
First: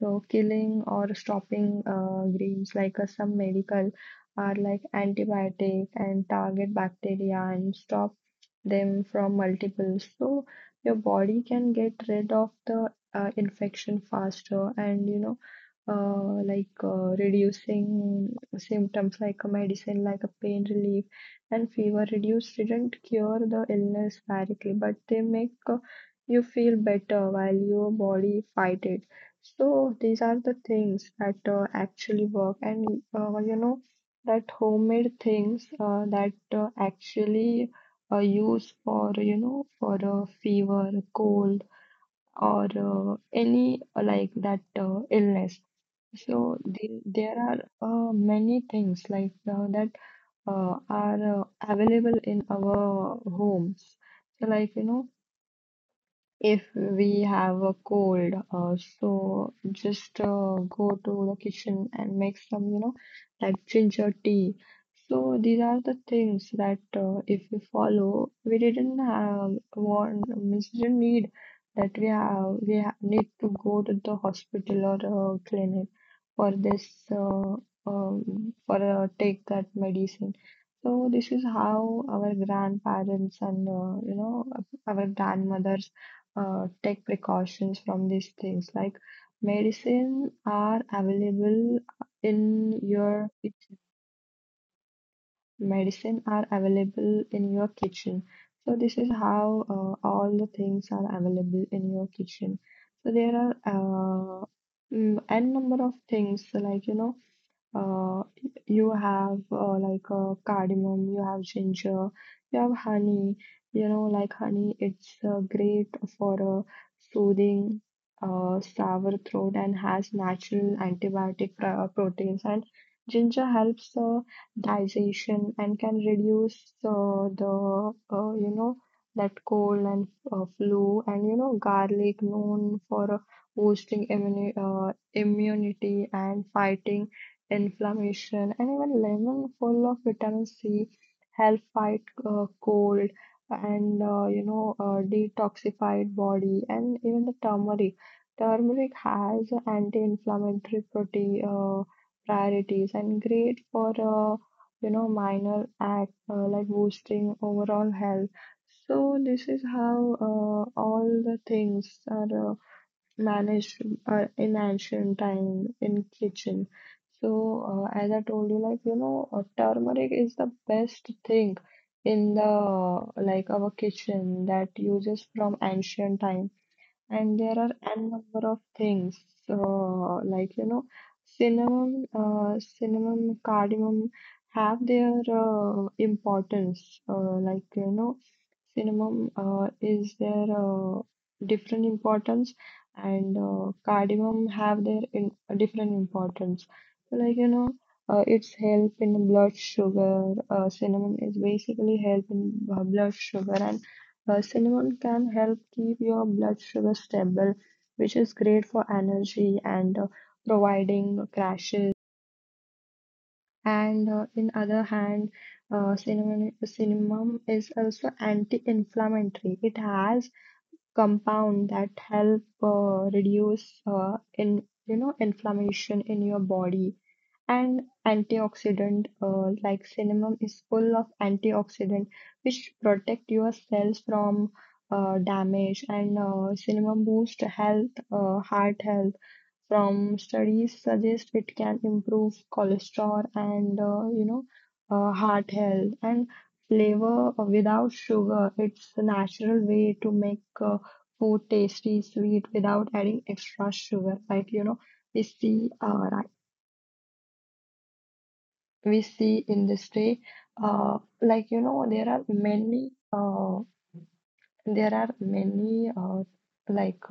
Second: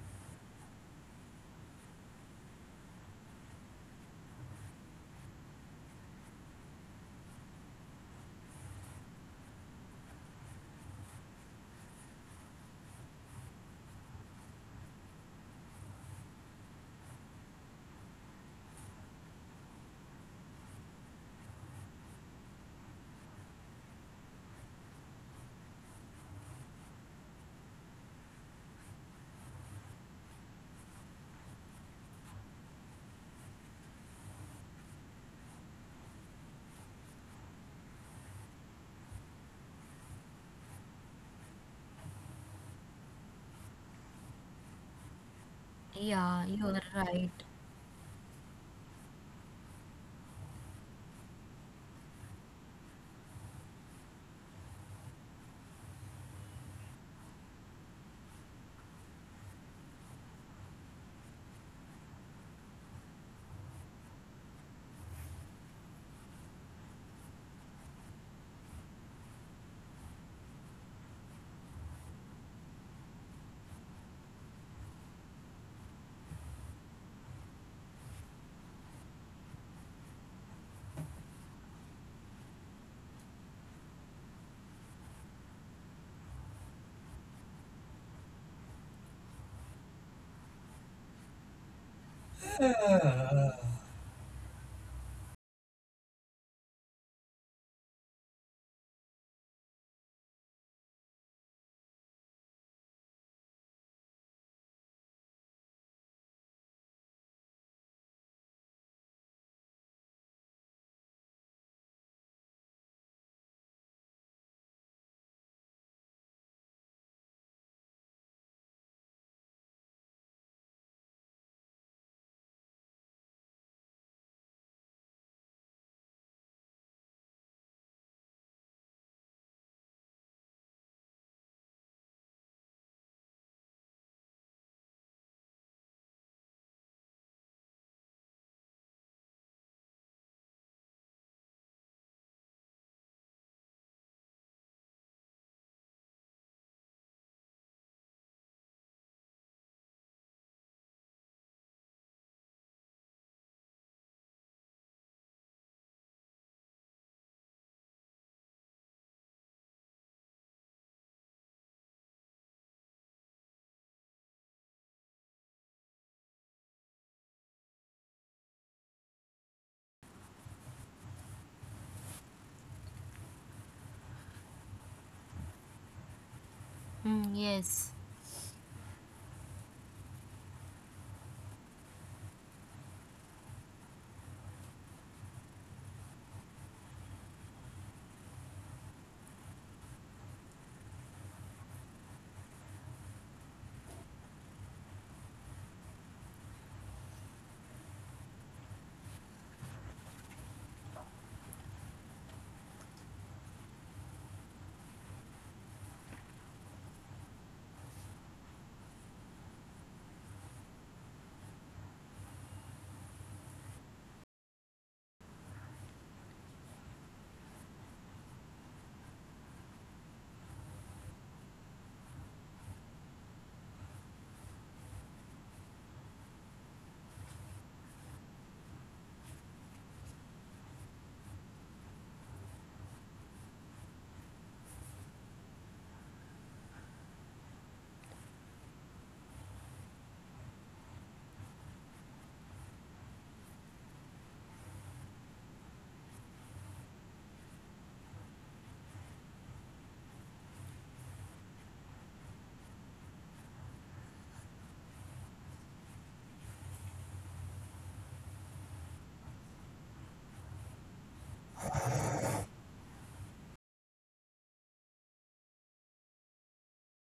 S1: So killing or stopping greens, like some medical are like antibiotic, and target bacteria and stop them from multiple. So your body can get rid of the infection faster. And you know, reducing symptoms, like a medicine, like a pain relief and fever. Reduce didn't cure the illness directly, but they make you feel better while your body fight it. So these are the things that actually work, and you know that homemade things that actually use for, you know, for a fever, cold, or any like that illness.
S2: yeah,
S1: So
S2: you are right.
S1: there are many things like that are available in our homes. So like you know, if we have a cold, so just go to the kitchen and make some, you know, like ginger tea. So these are the things that if we follow, we didn't have one, we didn't need that, we have we ha need to go to the hospital or clinic for this, for take that medicine. So this is how our grandparents and you know, our grandmothers take precautions from these things. Like, medicine are available in your kitchen. Medicine are available in your kitchen. So this is how all the things are available in your kitchen. So there are n number of things, like you know, uh, you have, cardamom, you have ginger, you have honey. You know, like honey, it's great for soothing sour throat and has natural antibiotic proteins. And ginger helps digestion and can reduce the, you know, that cold and flu. And you know, garlic known for boosting immunity and fighting inflammation, and even lemon full of vitamin C help fight cold, and detoxified body, and even the turmeric. Turmeric has anti-inflammatory property, priorities, and great for minor act like boosting overall health. So this is how all the things are managed in ancient time in kitchen. So as I told you, like you know, turmeric is the best thing in the like our kitchen that uses from ancient time.
S2: Mm,
S1: And there are
S2: yes,
S1: n number of things like you know, cinnamon, cardamom have their importance. Like you know, cinnamon is their different importance, and cardamom have their different importance. So like you know, it's help in blood sugar. Cinnamon is basically help in blood sugar, and cinnamon can help keep your blood sugar stable, which is great for energy and providing crashes. And in other hand, cinnamon is also anti-inflammatory. It has compound that help reduce in you know, inflammation in your body, and antioxidant, like cinnamon is full of antioxidant, which protect your cells from damage. And cinnamon boost health heart health, from studies suggest it can improve cholesterol and heart health, and flavor without sugar. It's a natural way to make food tasty, sweet without adding extra sugar. Like, you know, we see uh, right, we see in this day, there are many, there are many uh, like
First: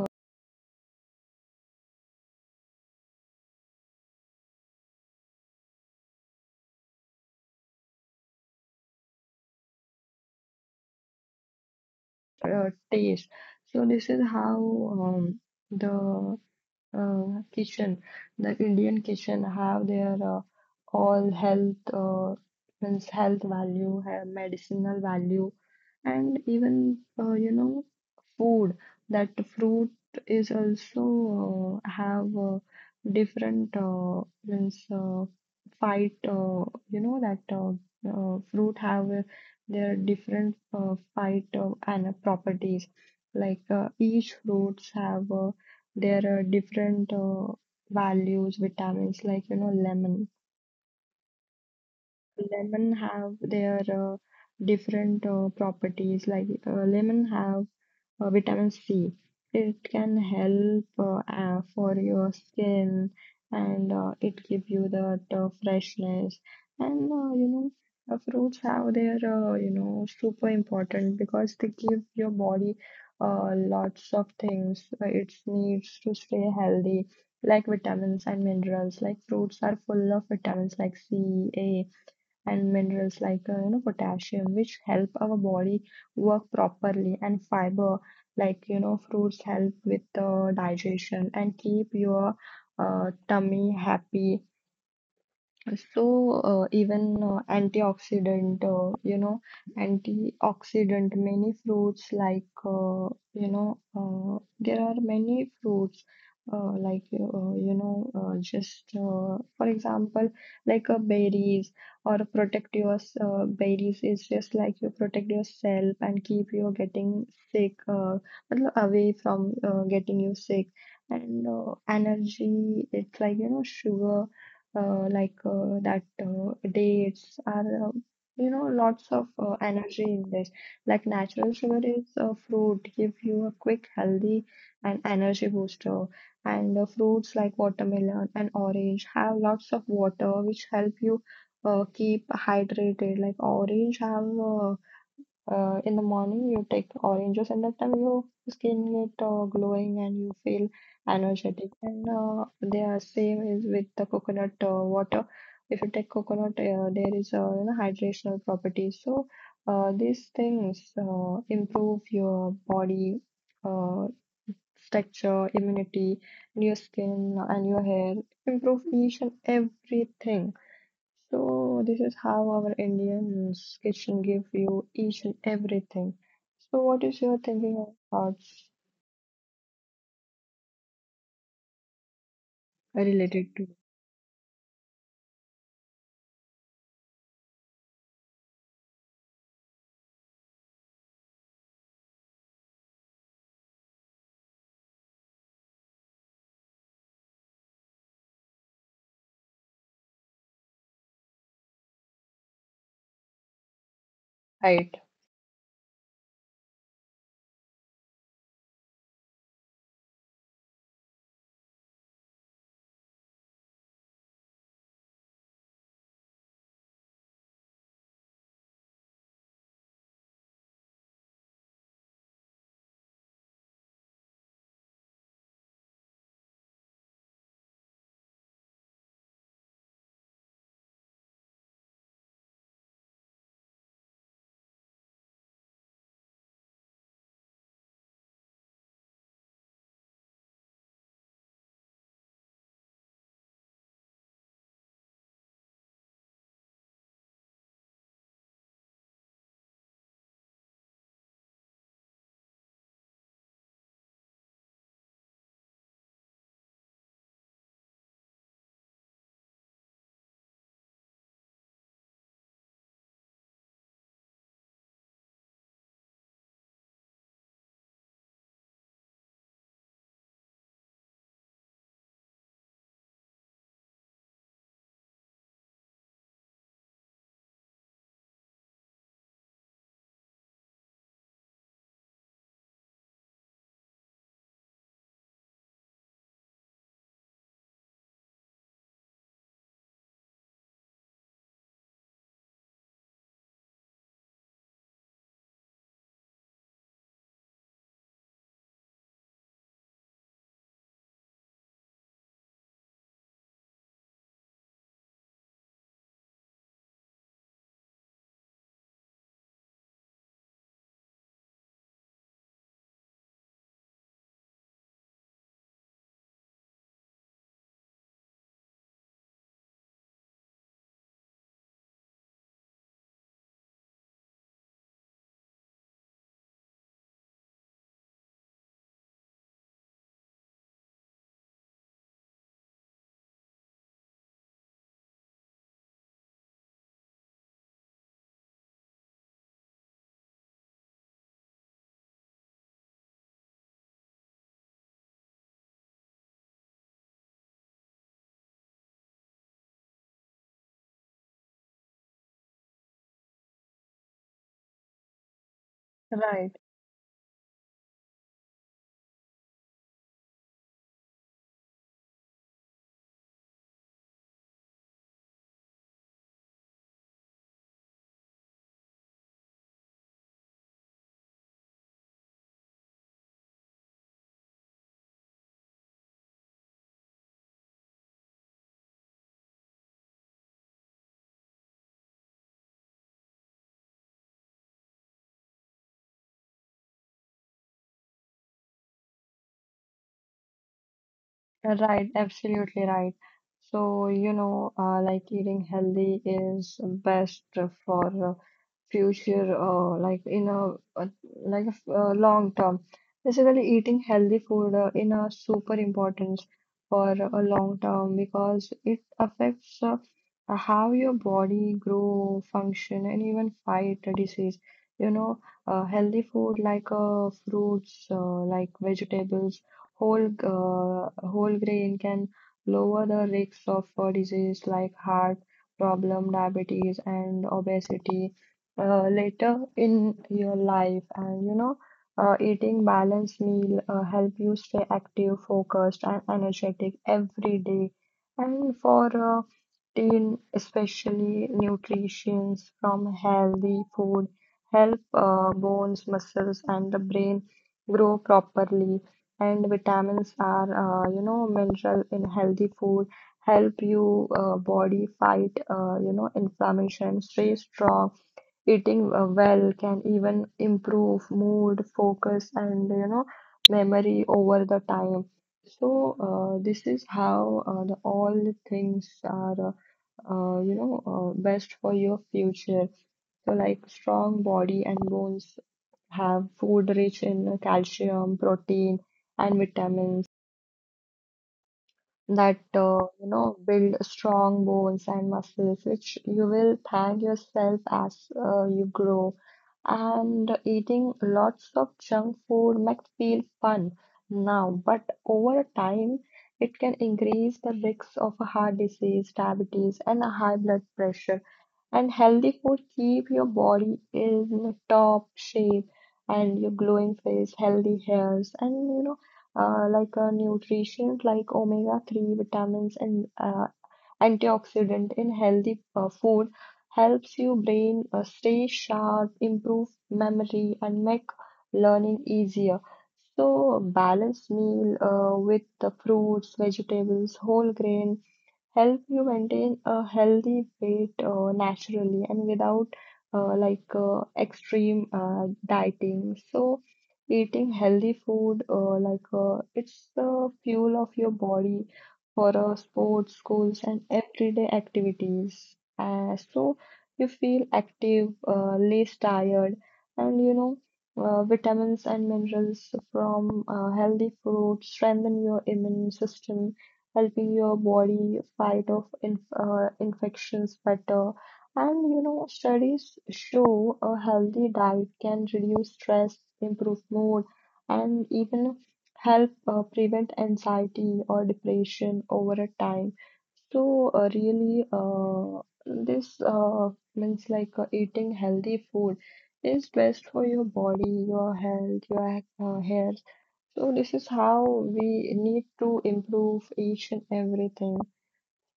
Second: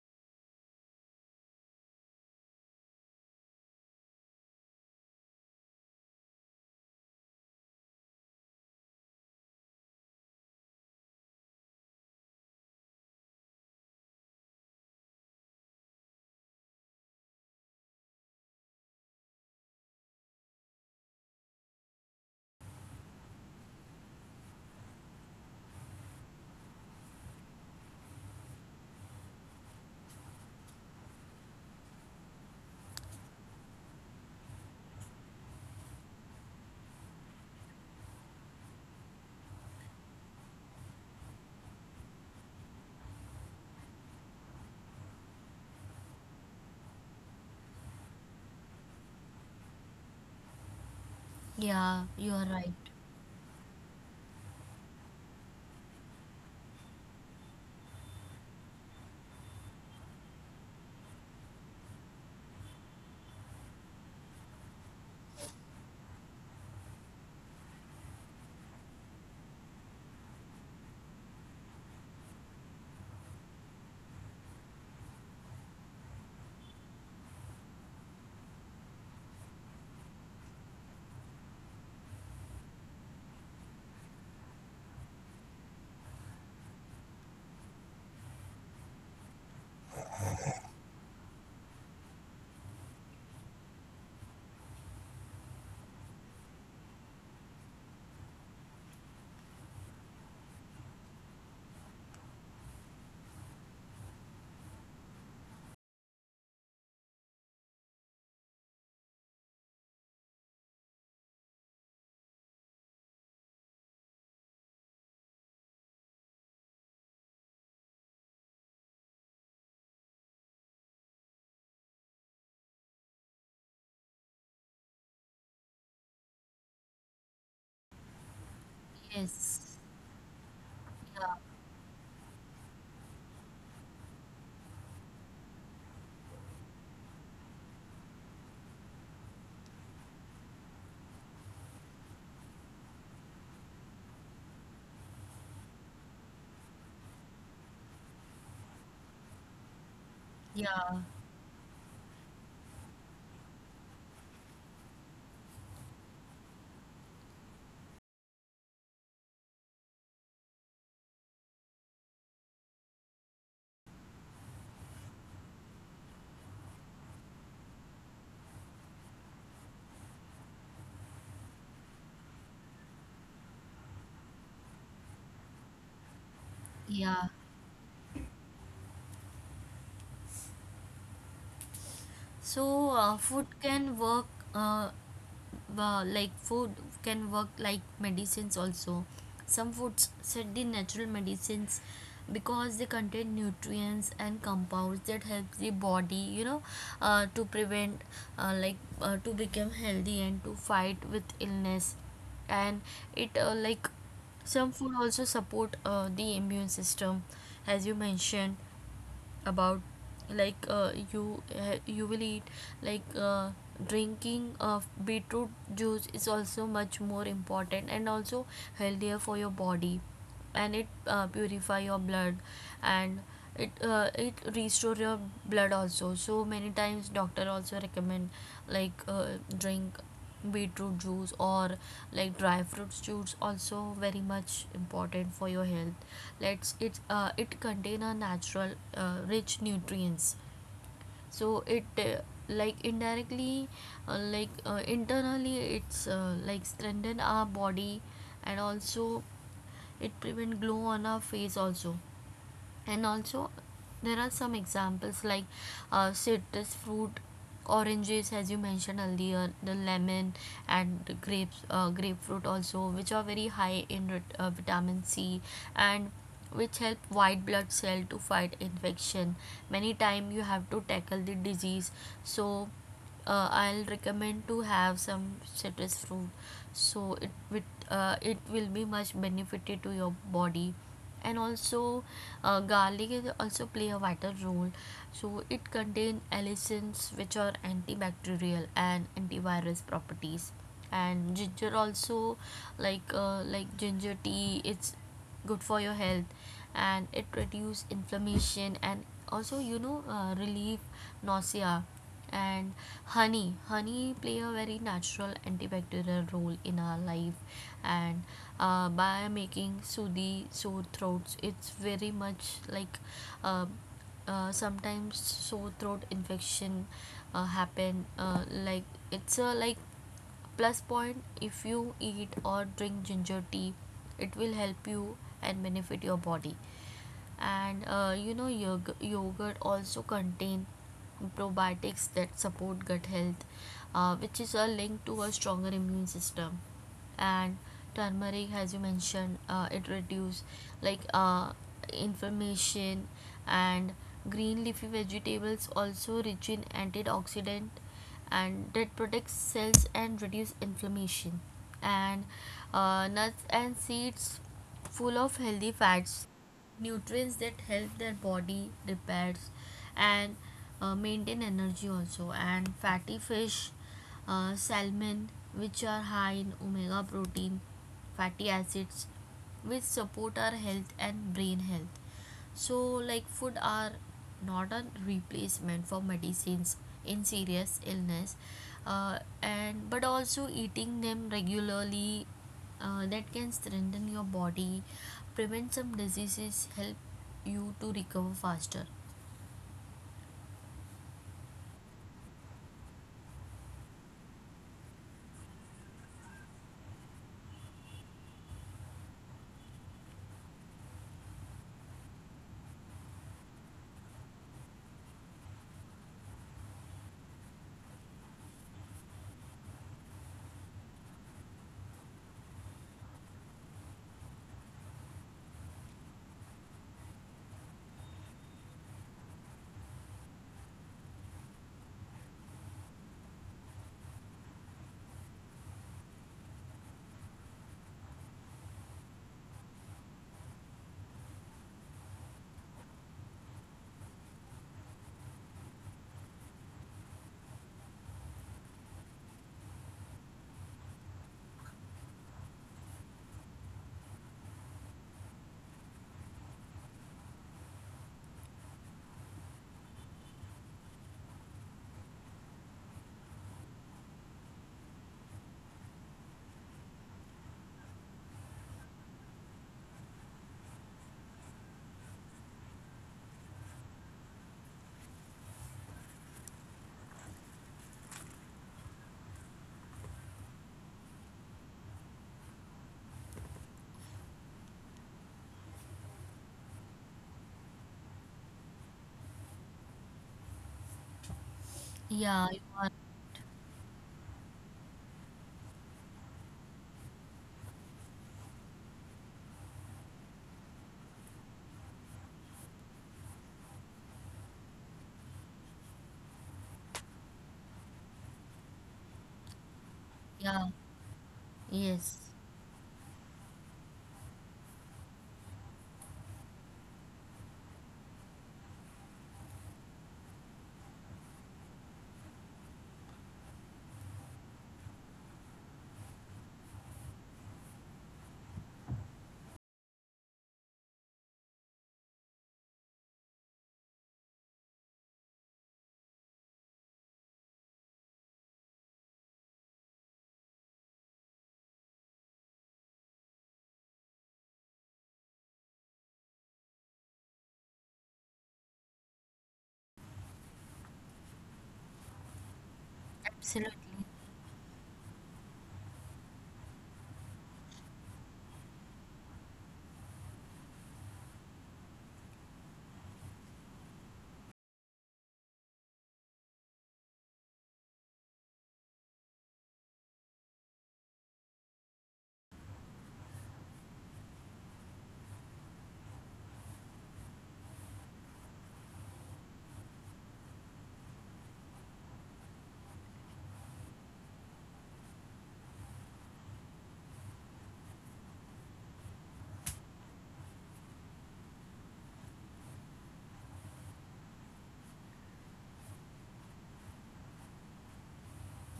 S1: tastes. So this is how, the uh, kitchen, Indian kitchen have their all health, means health value, have medicinal value, and even food that fruit is also have different, means fight, you know that fruit have their different fight and properties, like each fruits have, there are different values, vitamins, like you know, lemon.
S2: yeah, you are right.
S1: Lemon have their different properties, like lemon have vitamin C. It can help, for your skin, and it give you that freshness. And you know, fruits have their, you know, super important, because they give your body lots of things it needs to stay healthy, like vitamins and minerals. Like fruits are full of vitamins like C, A, and minerals like you know, potassium, which help our body work properly, and fiber, like you know, fruits help with the digestion and keep your tummy happy. So, even you know, antioxidant, many fruits like, you know, there are many fruits like, you know, just for example, like berries or protect your, berries is just like, you protect yourself and keep you getting sick, matlab, away from getting you sick. And energy, it's like, you know, sugar, like that dates are, lots of
S2: Yes,
S1: energy in this, like
S2: yeah,
S1: natural sugar is a fruit, give you a quick healthy and energy booster. And the fruits like watermelon and orange have lots of water, which help you keep hydrated. Like orange have, in the morning, you take oranges, and that time your skin get glowing and you feel
S2: yeah,
S1: energetic. And they are same is with the coconut water. If you take coconut, there is a, you know, hydrational property. So these things improve your body uh, texture, immunity, and your skin and your hair. Improve each and everything. So this is how our Indian's kitchen give you each and everything. So what is
S2: yeah.
S1: your thinking or thoughts
S2: So food
S1: related to
S2: can work uh, food can work like medicines also. Some foods said the natural medicines because they contain nutrients and compounds that help the body, to prevent uh, like to become healthy and to fight with illness. And it some food
S1: right,
S2: also support the immune system, as you mentioned about you will eat, like uh, drinking of beetroot juice is also much more important and also healthier for your body. And it purify your blood, and it restore your blood also. So many times doctor also recommend like uh, drink beetroot juice or like dry fruits juice also very much important for your health. Let's it it contain a natural rich nutrients. So it indirectly, internally it's strengthen our body, and also it prevent glow on our face also. And also there are some examples like citrus fruit, oranges as you mentioned earlier, the lemon, and the grapes, grapefruit also, which are very high in vitamin C, and which help white blood cell to fight infection. Many time you have to tackle the disease. So I'll recommend to have some citrus fruit, so it with, it will be much benefited to your body. And also, garlic also play a vital role. So it contains allicins, which are antibacterial and antivirus properties. And ginger also, like ginger tea, it's good for your health. And it reduce inflammation and also relieve nausea. And honey play a very natural antibacterial role in our life. And by making soothing sore throats, it's very much uh, sometimes sore throat infection happen, it's a like plus point if you eat or drink ginger tea, it will help you and benefit your body. And yogurt also contain probiotics that support gut health, which is a link to a stronger immune system. And turmeric, as you mentioned, it reduces like uh, inflammation. And green leafy vegetables also rich in antioxidant, and that protects cells and reduce inflammation. And nuts and seeds, full of healthy fats,
S1: right,
S2: nutrients that help their body repairs and maintain energy also. And fatty fish, salmon, which are high in omega protein, fatty acids, which support our health and brain health. So, like, food are not a replacement for medicines in serious illness, and but also eating them regularly that can strengthen your body, prevent some diseases, help you to recover faster.
S1: right, absolutely right. So you know, like eating healthy is best for future like in a uh, like a long term basically eating healthy food in a super important for a long term because it affects how your body grow function and even fight a disease you know healthy food like fruits like vegetables whole grain can lower the risks of disease like heart problem diabetes and obesity later in your life and you know eating balanced meal help you stay active focused and energetic every day and for teen especially nutrition from healthy food help bones muscles and the brain grow properly. And vitamins are you know mineral in healthy food help you body fight you know inflammation stay strong. Eating well can even improve mood, focus, and you know memory over the time. So this is how the all things are you know best for your future. So like strong body and bones have food rich in calcium, protein, and vitamins
S2: Yeah, you
S1: that
S2: are,
S1: you know build strong bones and muscles, which you will thank yourself as you grow. And eating lots of junk food might feel fun now, but over time it can increase the risks of a heart disease, diabetes, and a high
S2: yeah,
S1: blood pressure. And
S2: yes,
S1: healthy food keep your body in top shape and your glowing face, healthy hairs, and you know like a nutrition like omega-3 vitamins and antioxidant in healthy food helps your brain stay sharp, improve memory, and make learning easier. So, a balanced meal with the fruits, vegetables, whole grains help you maintain a healthy weight naturally and without extreme dieting. So eating healthy food it's the fuel of your body for sports, schools,
S2: absolutely.
S1: and everyday activities. So you feel active, less tired, and you know. Vitamins and minerals from healthy fruits strengthen your immune system helping your body fight off infections better. And you know, studies show a healthy diet can reduce stress, improve mood, and even help prevent anxiety or depression over a time. So really, this means like eating healthy food is best for your body, your health, your hair, so this is how we need to improve each and everything.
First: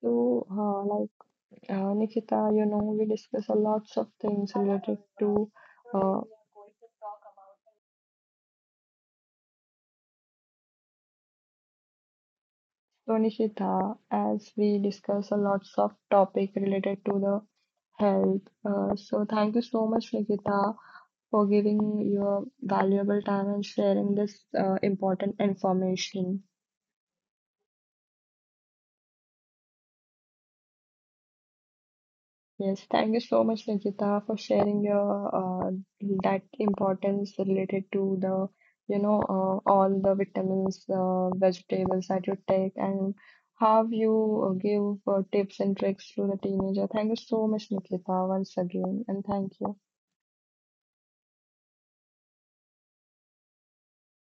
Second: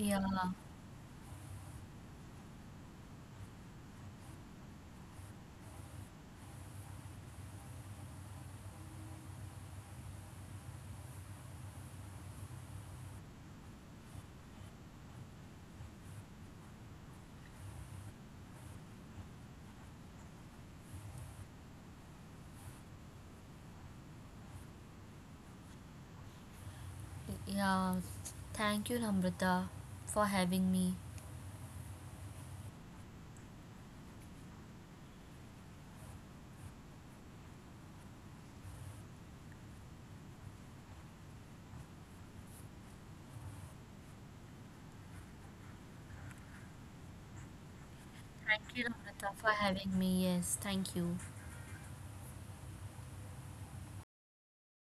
S1: So, uh, like Nikita, you know, we discuss a lots of things related to. Uh, so Nikita, as we discuss a lots of topic related to the health. So thank you so much, Nikita, for giving your valuable time and sharing this important information.
S2: Yeah, thank you, Namrata, for having me.
S1: Yes, thank you so much, Nikita, for sharing your uh, that importance related to the, you know, all the vitamins, vegetables that you take, and how you give tips and tricks to the teenager. Thank you so much, Nikita, once
S2: Thank you,
S1: again, and
S2: Namrata, for
S1: thank you.
S2: having me. Yes, thank you.